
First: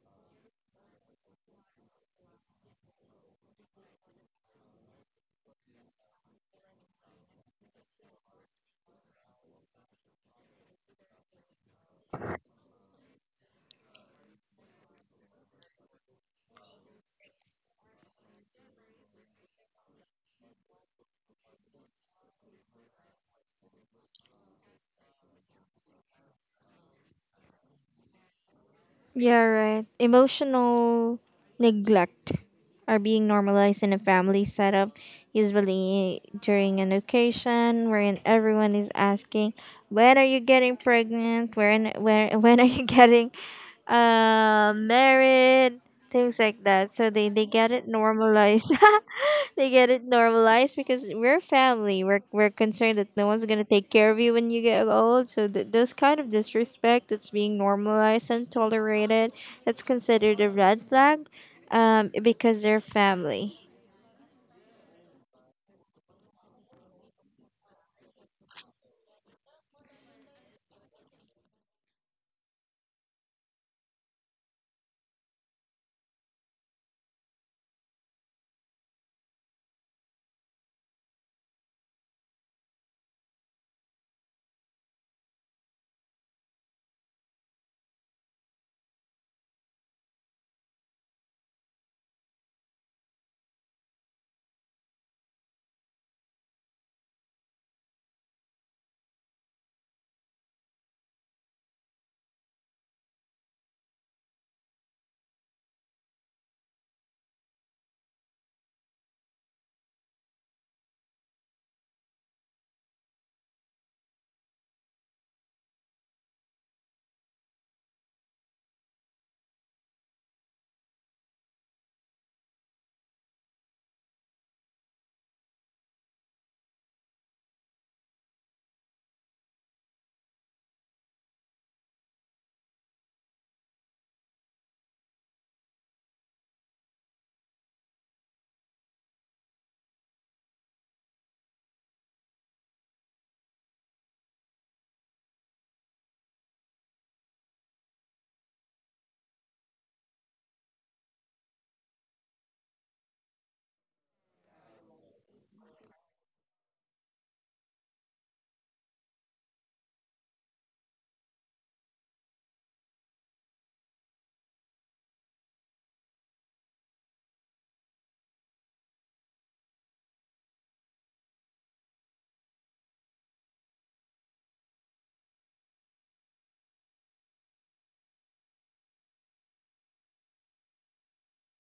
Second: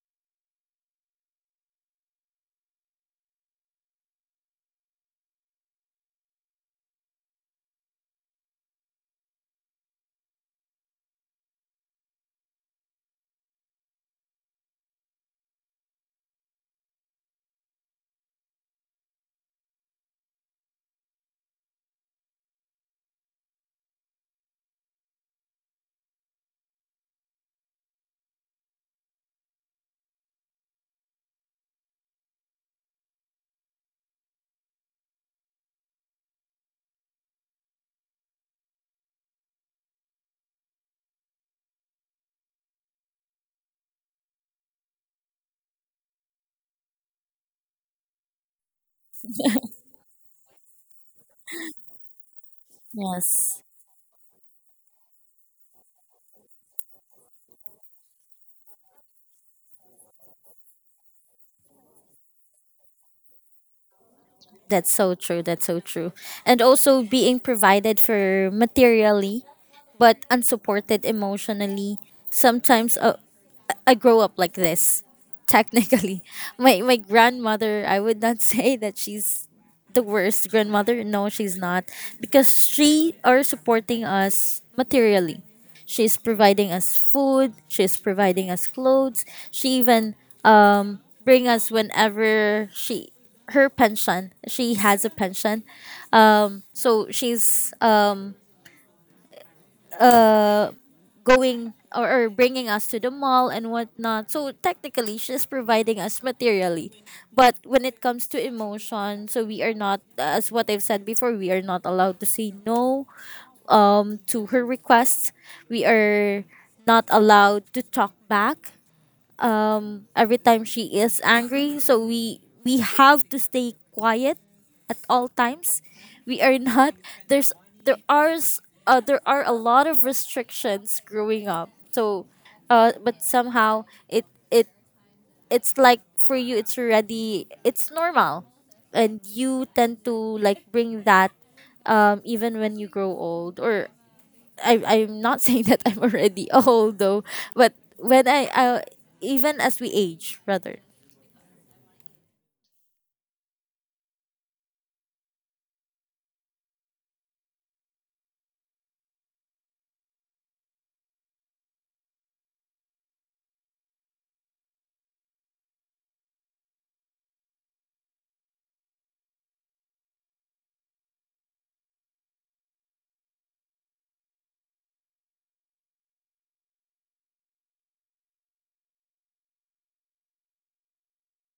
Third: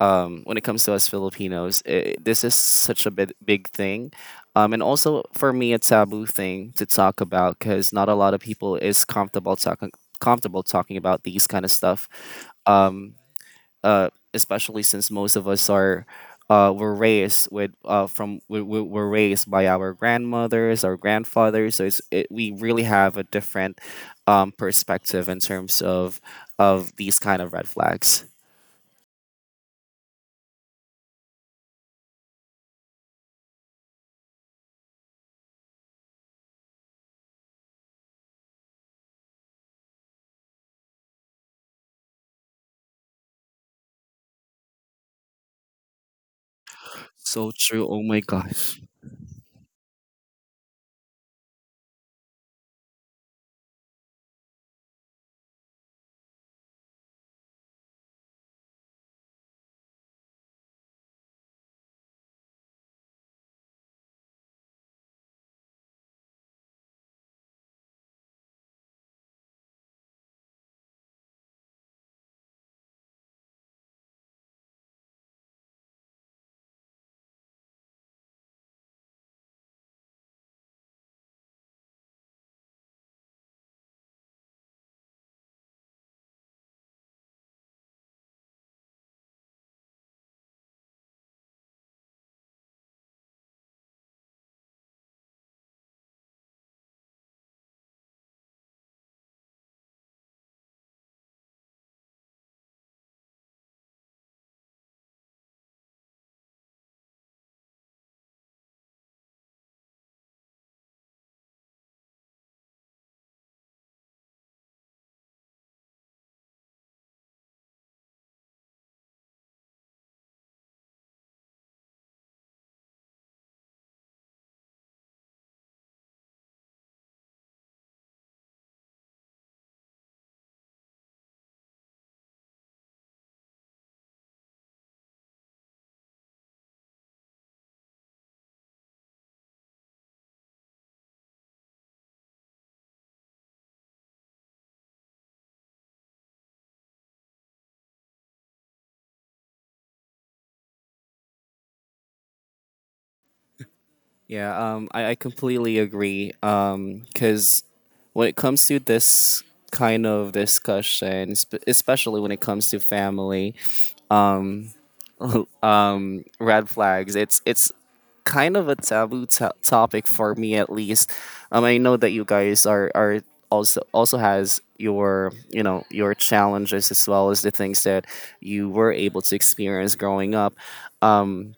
um, when it comes to us Filipinos. I This is such a big, big thing, um, and also for me a taboo thing to talk about because not a lot of people is comfortable talking comfortable talking about these kind of stuff. Um, uh, especially since most of us are uh, were raised with uh, from we, we were raised by our grandmothers, our grandfathers. So it's, it, we really have a different um, perspective in terms of of these kind of red flags. Yeah, right. Emotional neglect are being normalized in a family setup, usually during an occasion wherein everyone is asking, "When are you getting pregnant? When where (laughs) when are you (laughs) getting uh, married?" Things like that. So they they So get it true. Oh my normalized. (laughs) gosh. They get it normalized because we're family. We're, we're concerned that no one's going to yes, take care of you when you get old. So, th- those kind of disrespect that's being normalized and tolerated, that's considered a red flag um, because they're family. that's so true. That's so true. And also being provided for materially, but unsupported emotionally. Sometimes uh, I grow up like this. Technically, (laughs) my my grandmother, I would not (laughs) say that she's the worst grandmother. No, she's not because she are supporting us materially. She's providing us food. She's providing us clothes. She even um bring us whenever she her pension. She has a pension. Um, so she's going or, or bringing us to the mall and whatnot. So technically, she's providing us materially, but when it comes to emotion, so we are not, as what I've said before, we are not allowed to say no um to her requests. We are not allowed to talk back, um every time she is angry, so we we have to stay quiet at all times. We are (laughs) not there's there are s- uh, there are a lot of restrictions growing up. So uh but somehow it it it's like for you it's already it's normal, and you tend to like bring that um even when you grow old. Or I I'm not (laughs) saying that I'm already (laughs) old though, but when I, I even as we age, rather. Yeah, um, I, I completely agree. Um, Because when it comes to this kind of discussion, sp- especially when it comes to family, um, (laughs) um, red flags, it's it's kind of a taboo to topic for me, at least. Um, I know that you guys are are also also has your, you know, your challenges, as well as the things that you were able to experience growing up. Um,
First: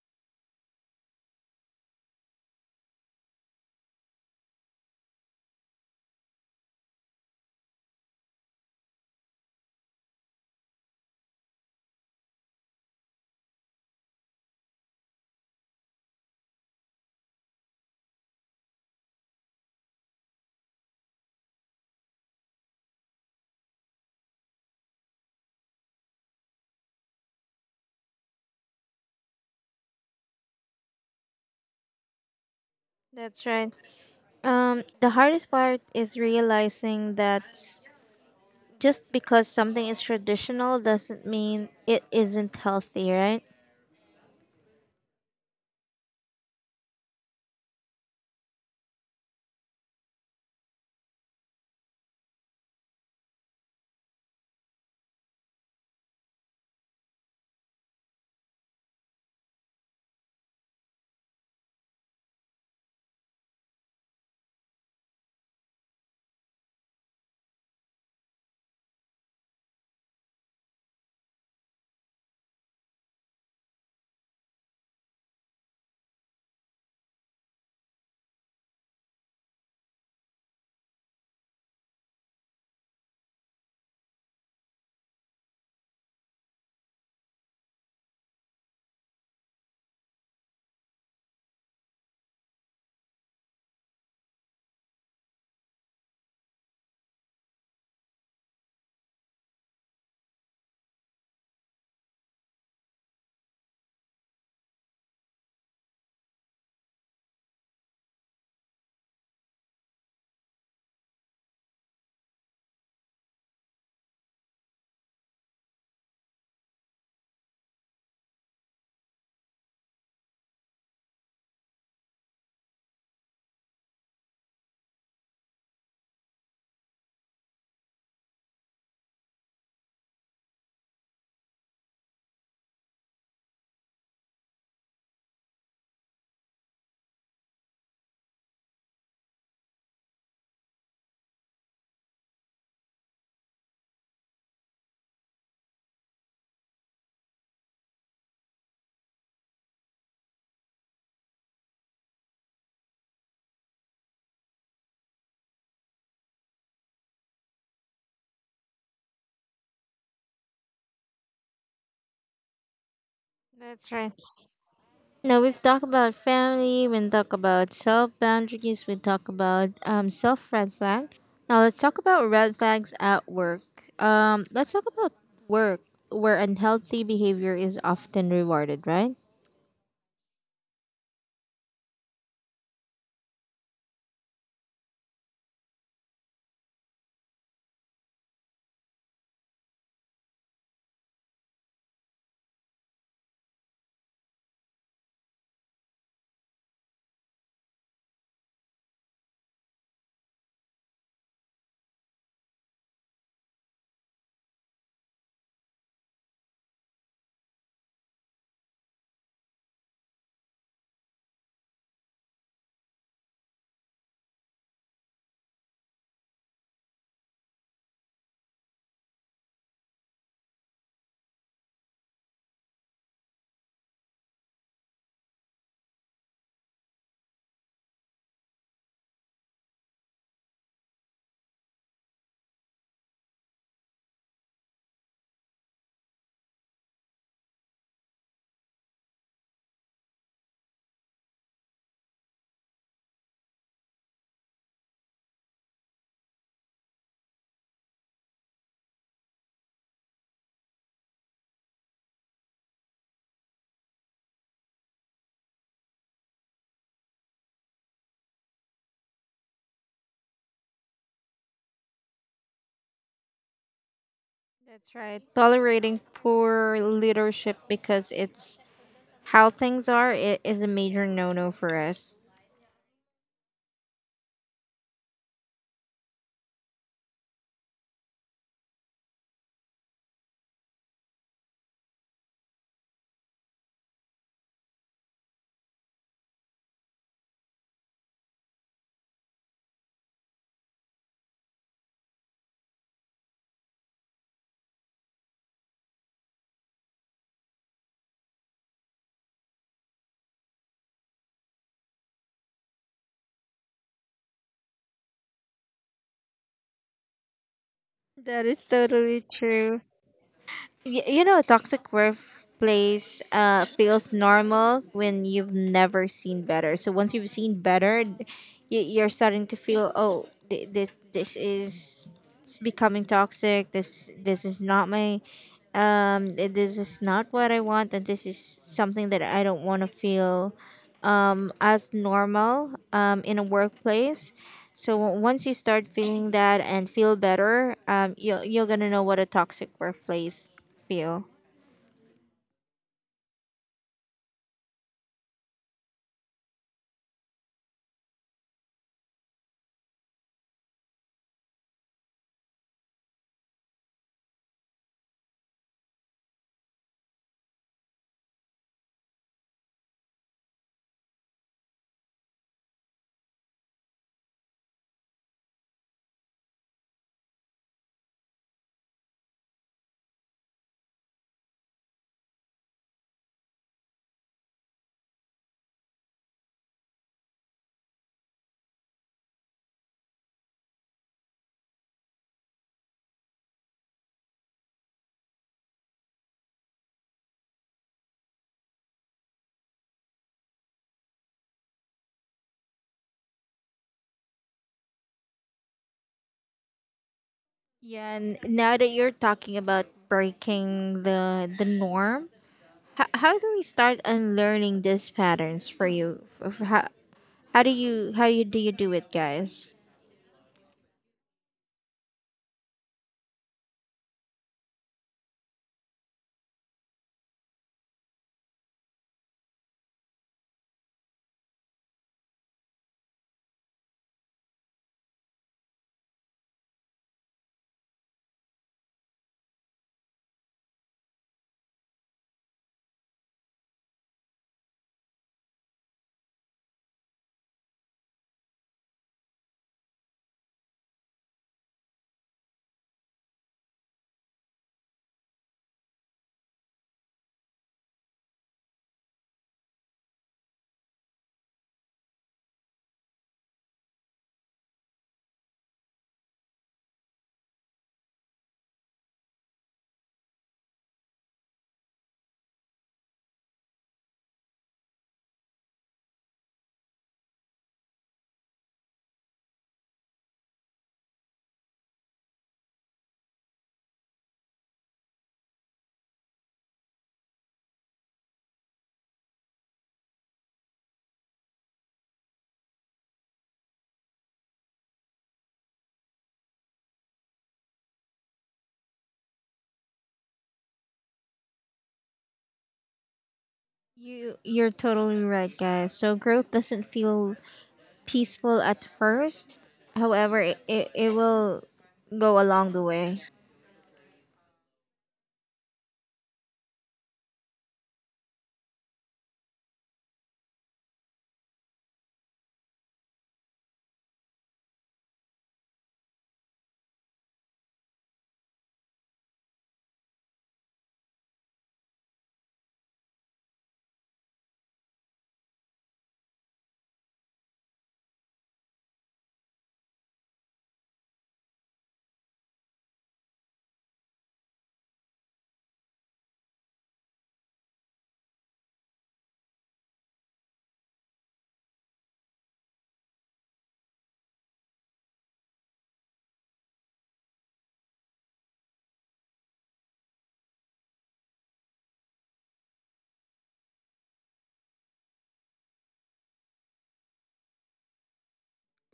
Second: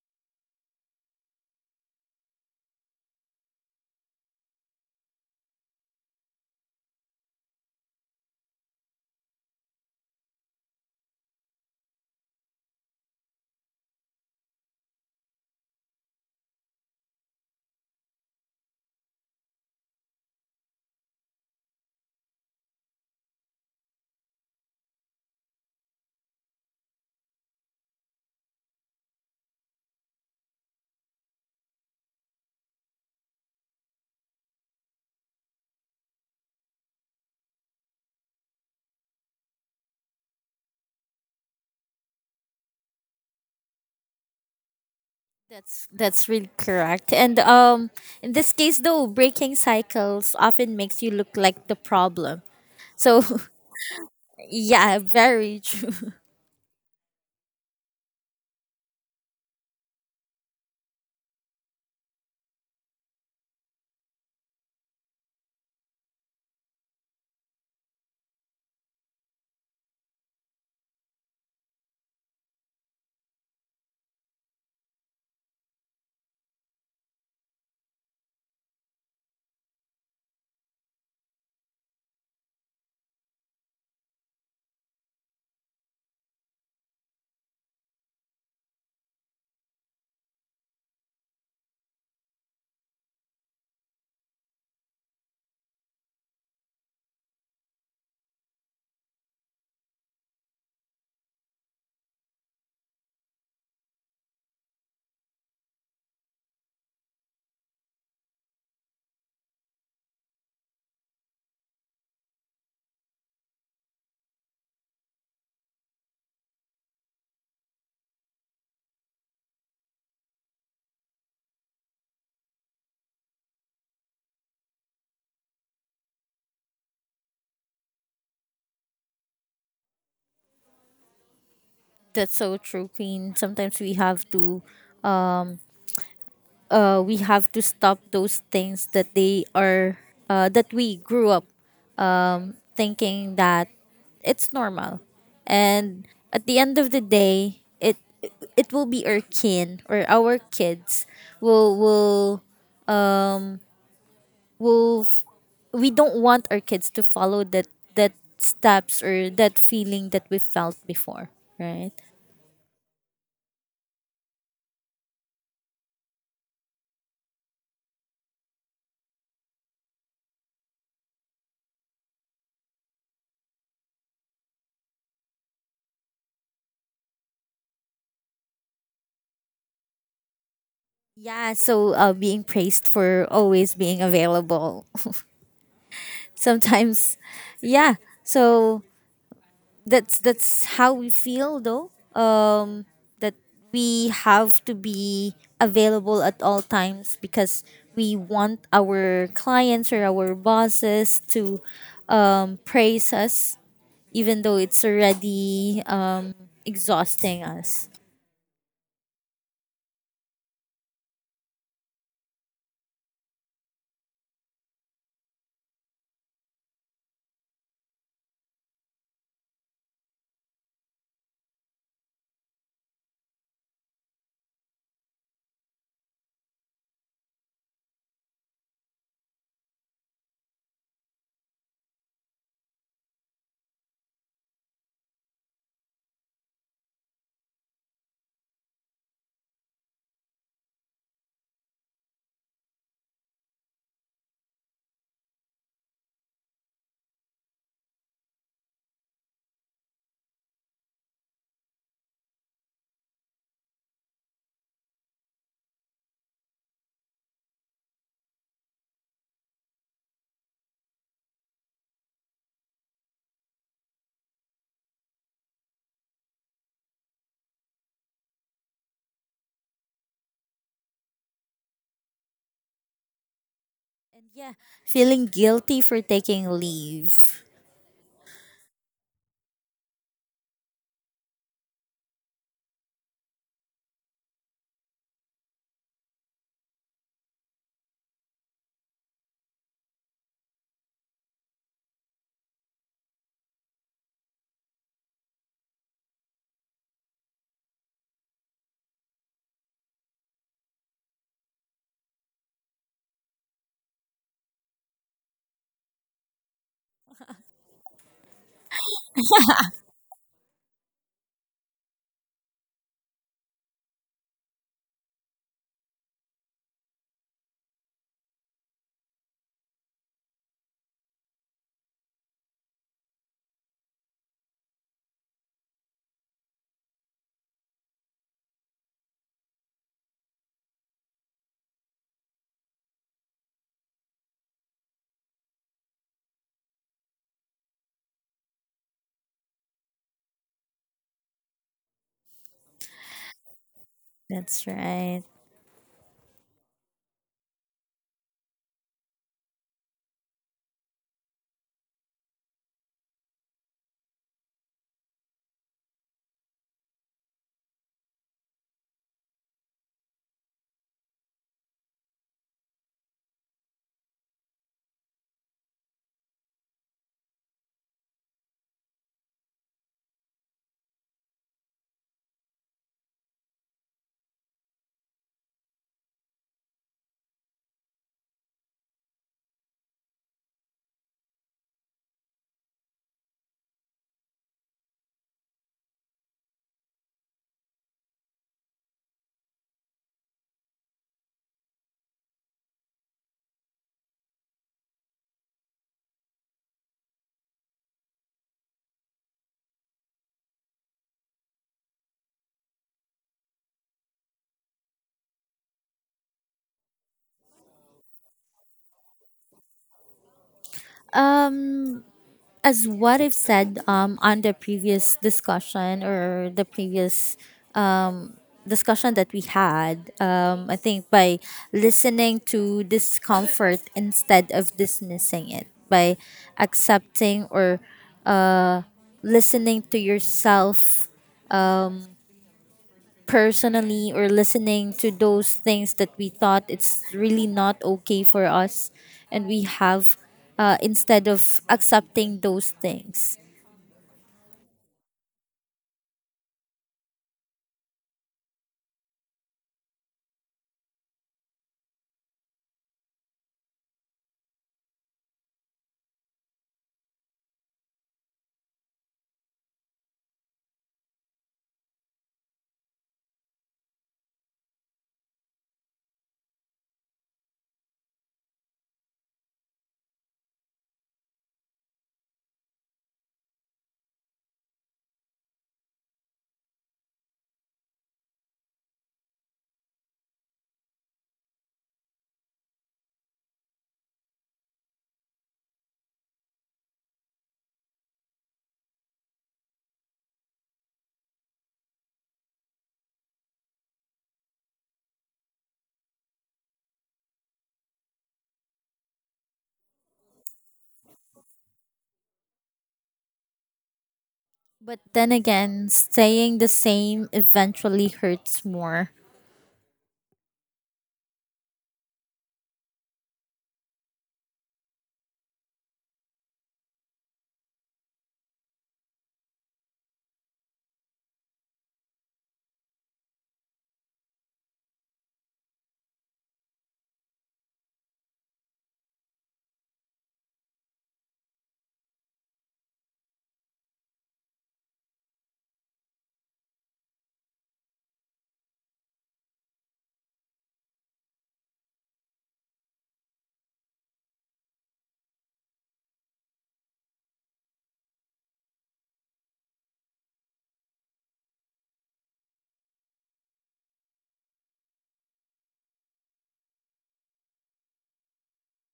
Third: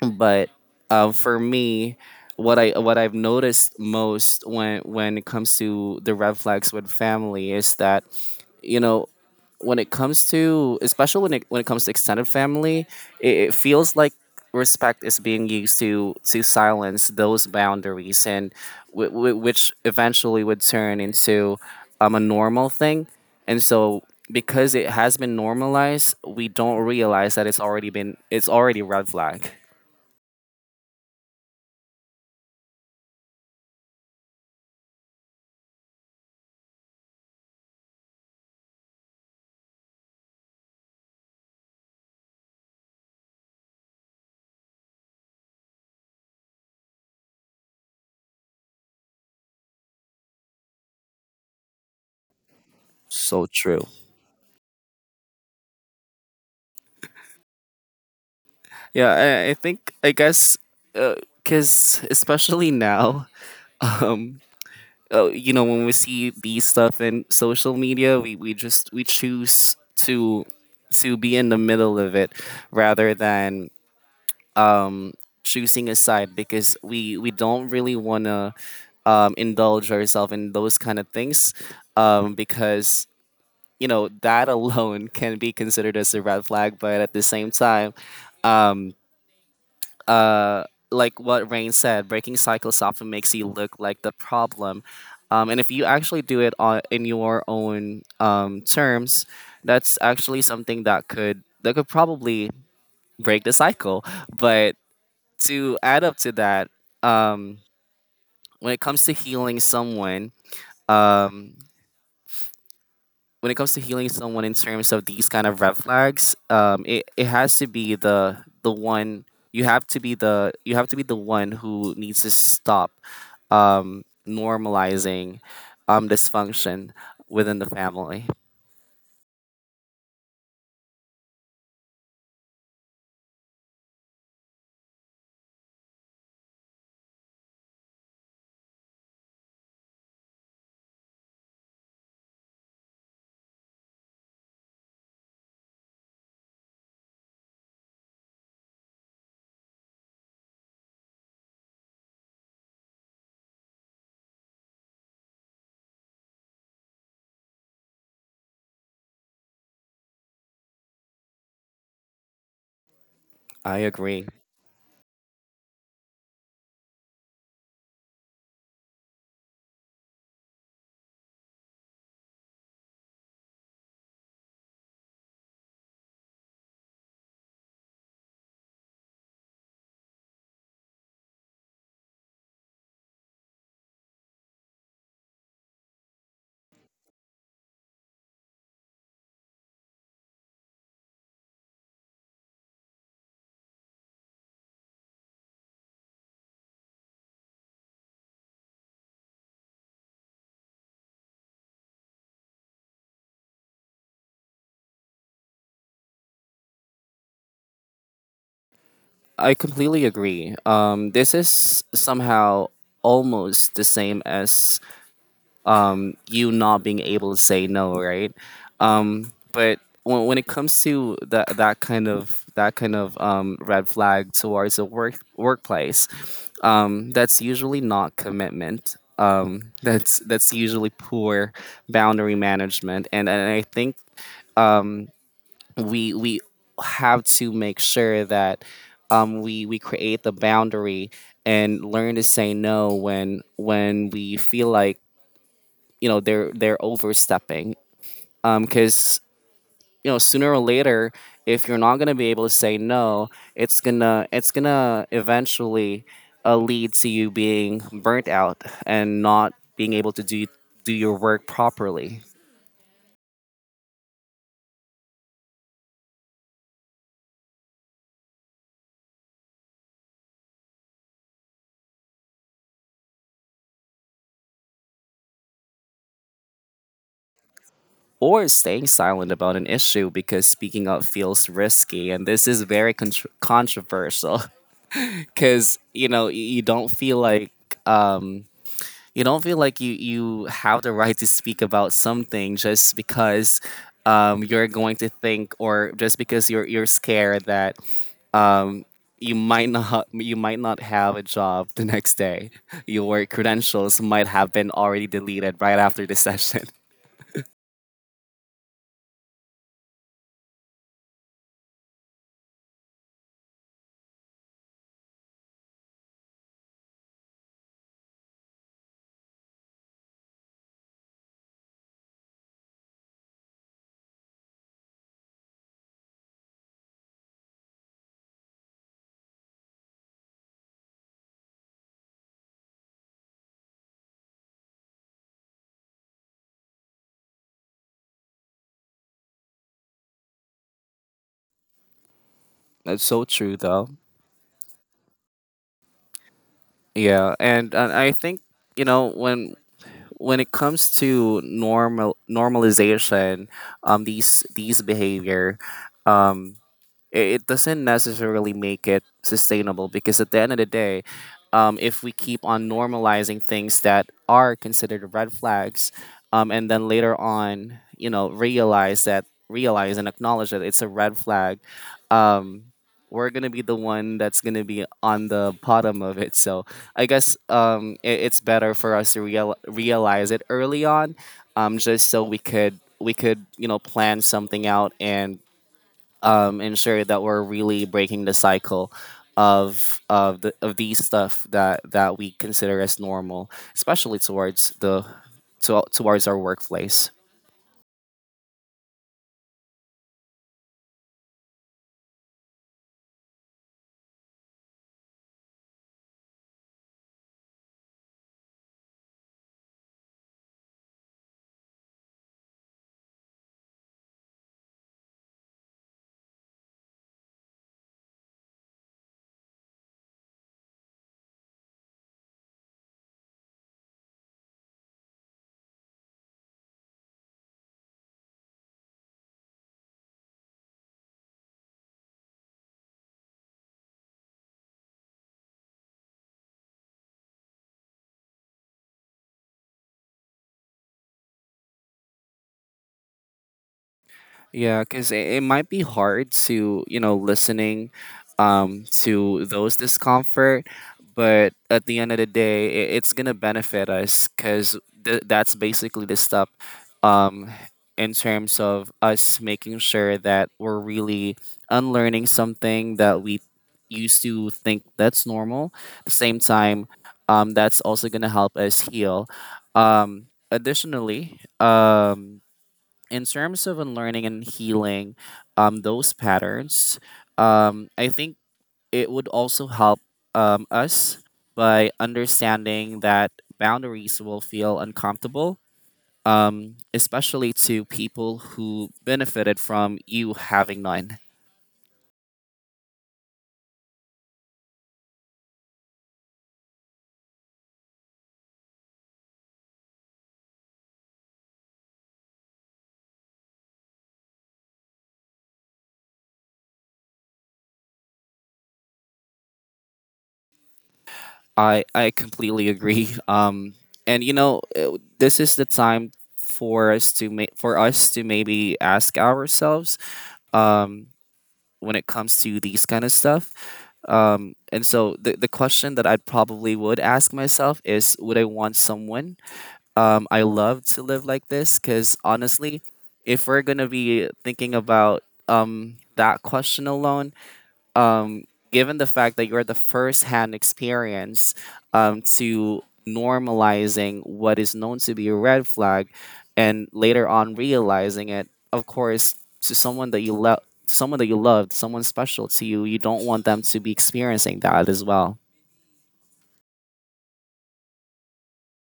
but uh, for me, what i what I've noticed most when when it comes to the red flags with family is that, you know, when it comes to, especially when it when it comes to extended family, it, it feels like respect is being used to to silence those boundaries, and w- w- which eventually would turn into um, a normal thing, and so because it has been normalized, we don't realize that it's already been it's already red flag. That's right. Um, the hardest part is realizing that just because something is traditional doesn't mean it isn't healthy, right? That's that's really correct. And um, in this case though, breaking cycles often makes you look like the problem. So So true. (laughs) yeah, very true. (laughs) Yeah, I, I think I guess, because especially now, (laughs) um, uh, you know, when we see these stuff in social media, we we just we choose to to be in the middle of it rather than choosing a side, because we we don't really want to um, indulge ourselves in those kind of things, um, because, you know, that (laughs) alone can be considered as a red flag, but at the same time um, uh, like what Rain said, breaking cycles often makes you look like the problem. Um, and if you actually do it on, in your own um, terms, that's actually something that could that could probably break the cycle. But to add up to that, um, when it comes to healing someone, um, when it comes to healing someone in terms of these kind of red flags, um, it, it has to be the the one you have to be the you have to be the one who needs to stop um, normalizing um, dysfunction within the family. That's so true, Queen. Sometimes we have to uh we have to stop those things that they are uh that we grew up thinking that it's normal. And at the end of the day, it it will be our kin or our kids will will um will f- we don't want our kids to follow that that steps or that feeling that we felt before, right? I That's right. agree. Now we've talked about family, we talk about self boundaries, we talk about um, self red flag. Now let's talk about red flags at work. Um, let's talk about work where unhealthy behavior is often rewarded, right? Yeah, so uh, being praised for always being available. (laughs) Sometimes, yeah. So that's that's how we feel though, um that we have to be available at all times because we want our clients or our bosses to um, praise us even though it's already um, exhausting us. I completely agree. Um, this is somehow almost the same as um, you not being able to say no, right? Um, but when, when it comes to that that kind of that kind of um, red flag towards the work workplace, um, that's usually not commitment. Um, that's that's usually poor boundary management, and, and I think we we have to make sure that um, we we create the boundary and learn to say no when when we feel like you know they're they're overstepping, because you know sooner or later, if you're not gonna be able to say no, it's gonna it's gonna eventually uh, lead to you being burnt out and not being able to do do your work properly That's right. Tolerating poor leadership because it's how things are, it is a major no no for us. And yeah, feeling guilty for taking leave. or staying silent about an issue because speaking up feels risky. And this is very contr controversial (laughs) because you know y- you don't feel like um you don't feel like you you have the right to speak about something just because um, you're going to think, or just because you're you're scared that um, you might not you might not have a job the next day. Your credentials might have been already deleted right after the (laughs) session. That is totally true. Y- you know, toxic workplace uh, feels normal when you've never seen better. So once you've seen better, y- you're starting to feel, oh, th- this this is becoming toxic. This this is not my, um, th- this is not what I want, and this is something that I don't want to feel, um, as normal, um, in a workplace. So o- once you start feeling that and feel better, um, you you're gonna know what a toxic workplace feel. That's so true, though. That's right. Yeah, and, and I think, you know, when when it comes to normal normalization, um, these these behavior, um, i- it doesn't necessarily make it sustainable, because at the end of the day, um, if we keep on normalizing things that are considered red flags, um, and then later on, you know, realize that realize and acknowledge that it's a red flag, um, we're gonna be the one that's gonna be on the bottom of it. So I guess um, it, it's better for us to real, realize it early on, um, just so we could we could, you know, plan something out and um, ensure that we're really breaking the cycle of of the of these stuff that that we consider as normal, especially towards the to, towards our workplace. Yeah, and now that you're talking about breaking the the norm, how, how do we start unlearning these patterns for you? Of How, how do you how you do you do it, guys? um as what I've said um, on the previous discussion, or the previous um, discussion that we had, um, I think by listening to discomfort instead of dismissing it, by accepting or uh, listening to yourself personally, or listening to those things that we thought it's really not okay for us, and we have uh, instead of accepting those things. Yeah, because it, it might be hard to, you know, listening um, to those discomfort, but at the end of the day, it, it's going to benefit us because th- that's basically the step, um, in terms of us making sure that we're really unlearning something that we used to think that's normal. At the same time, um, that's also going to help us heal. Um, additionally, um, in terms of unlearning and healing um, those patterns, um, I think it would also help um, us by understanding that boundaries will feel uncomfortable, um, especially to people who benefited from you having none. You you're totally right, guys. So growth doesn't feel peaceful at first. However, it, it, it will go along the way. But then again, staying the same eventually hurts more. I, I completely agree. (laughs) Um, and you know, uh, this is the time for us to make for us to maybe ask ourselves Um, when it comes to these kind of stuff. Um, and so the, the question that I probably would ask myself is, would I want someone um, I love to live like this? Because honestly, if we're going to be thinking about um, that question alone, um, given the fact that you're the first hand experience um, to normalizing what is known to be a red flag and later on realizing it, of course, to someone that you love. Someone that you loved, someone special to you, you don't want them to be experiencing that as well.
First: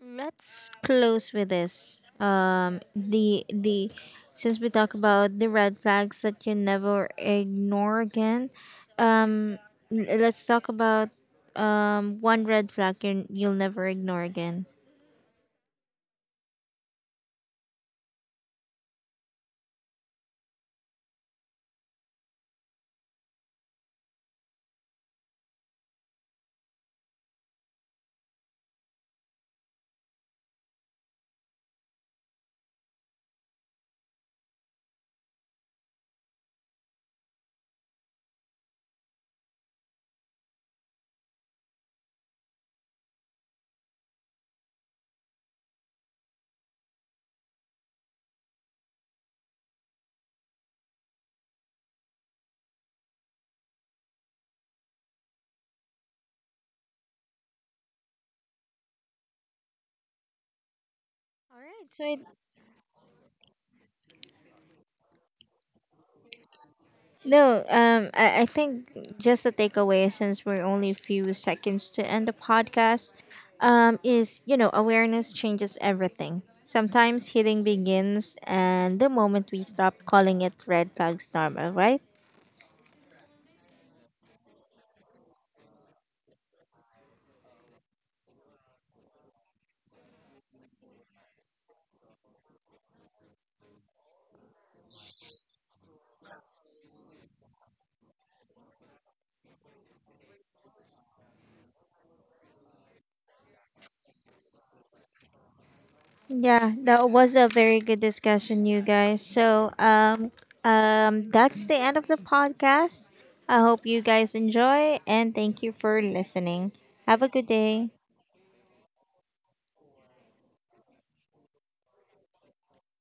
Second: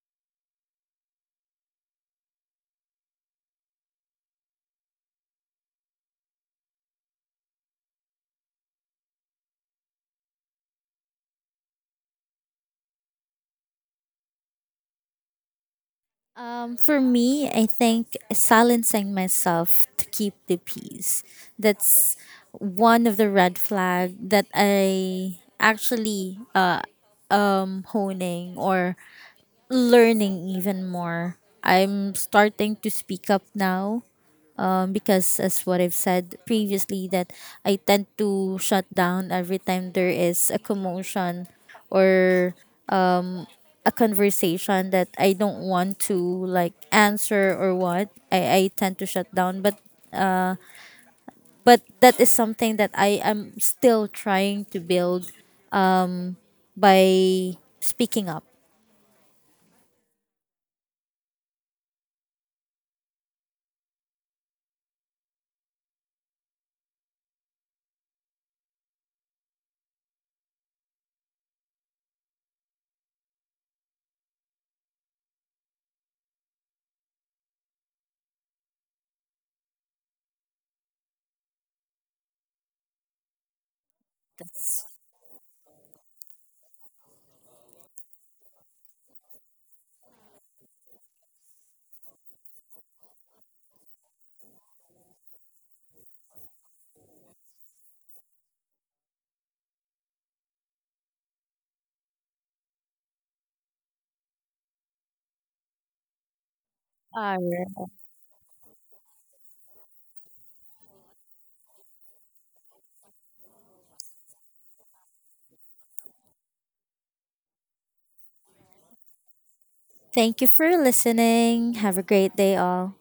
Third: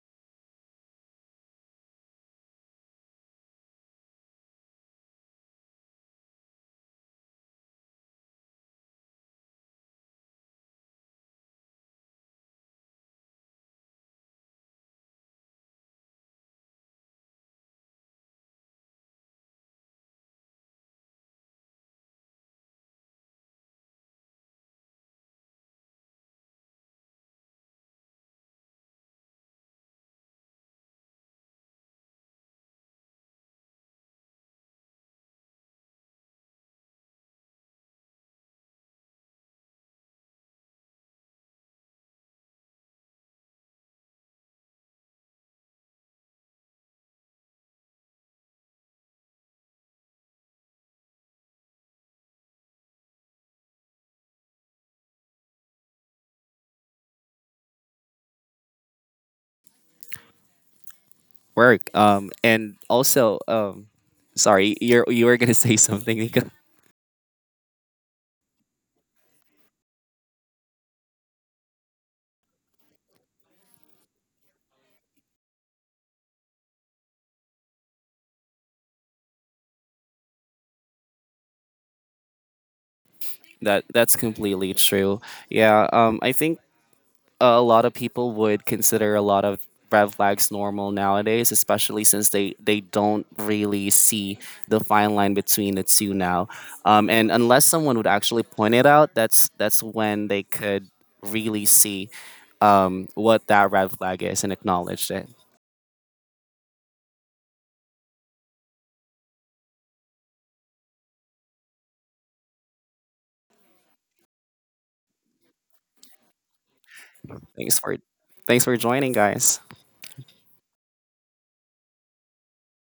Let's close with this. Um, the the since we talk about the red flags that you never ignore again, um, l- let's talk about um, one red flag you you'll never ignore again. Um, for me, I think silencing myself to keep the peace. That's one of the red flag that I actually am honing or learning even more. I'm starting to speak up now, um, because, as what I've said previously, that I tend to shut down every time there is a commotion or a conversation that I don't want to like answer or what, I, I tend to shut down. But but that is something that I am still trying to build by speaking up. All right, Work, so I um, and also, um, sorry, you're you were gonna (laughs) say something, Nico. no, um, I, I think just a takeaway since we're only a few seconds to end the podcast, um, is you know awareness changes everything. Sometimes healing begins, and the moment we stop calling it red flags normal, right? That that's completely true. Yeah, um, I think a lot of people would consider a lot of red flags normal nowadays, especially since they, they don't really see the fine line between the two now. Um, and unless someone would actually point it out, that's that's when they could really see um, what that red flag is and acknowledge it. Yeah, that was All a very right. good discussion, you guys. So, um, um, that's the end of the podcast. I hope you guys enjoy, and thank you for listening. Have a good Thanks day. for Thanks for joining, guys. Thank you for listening. Have a great day all.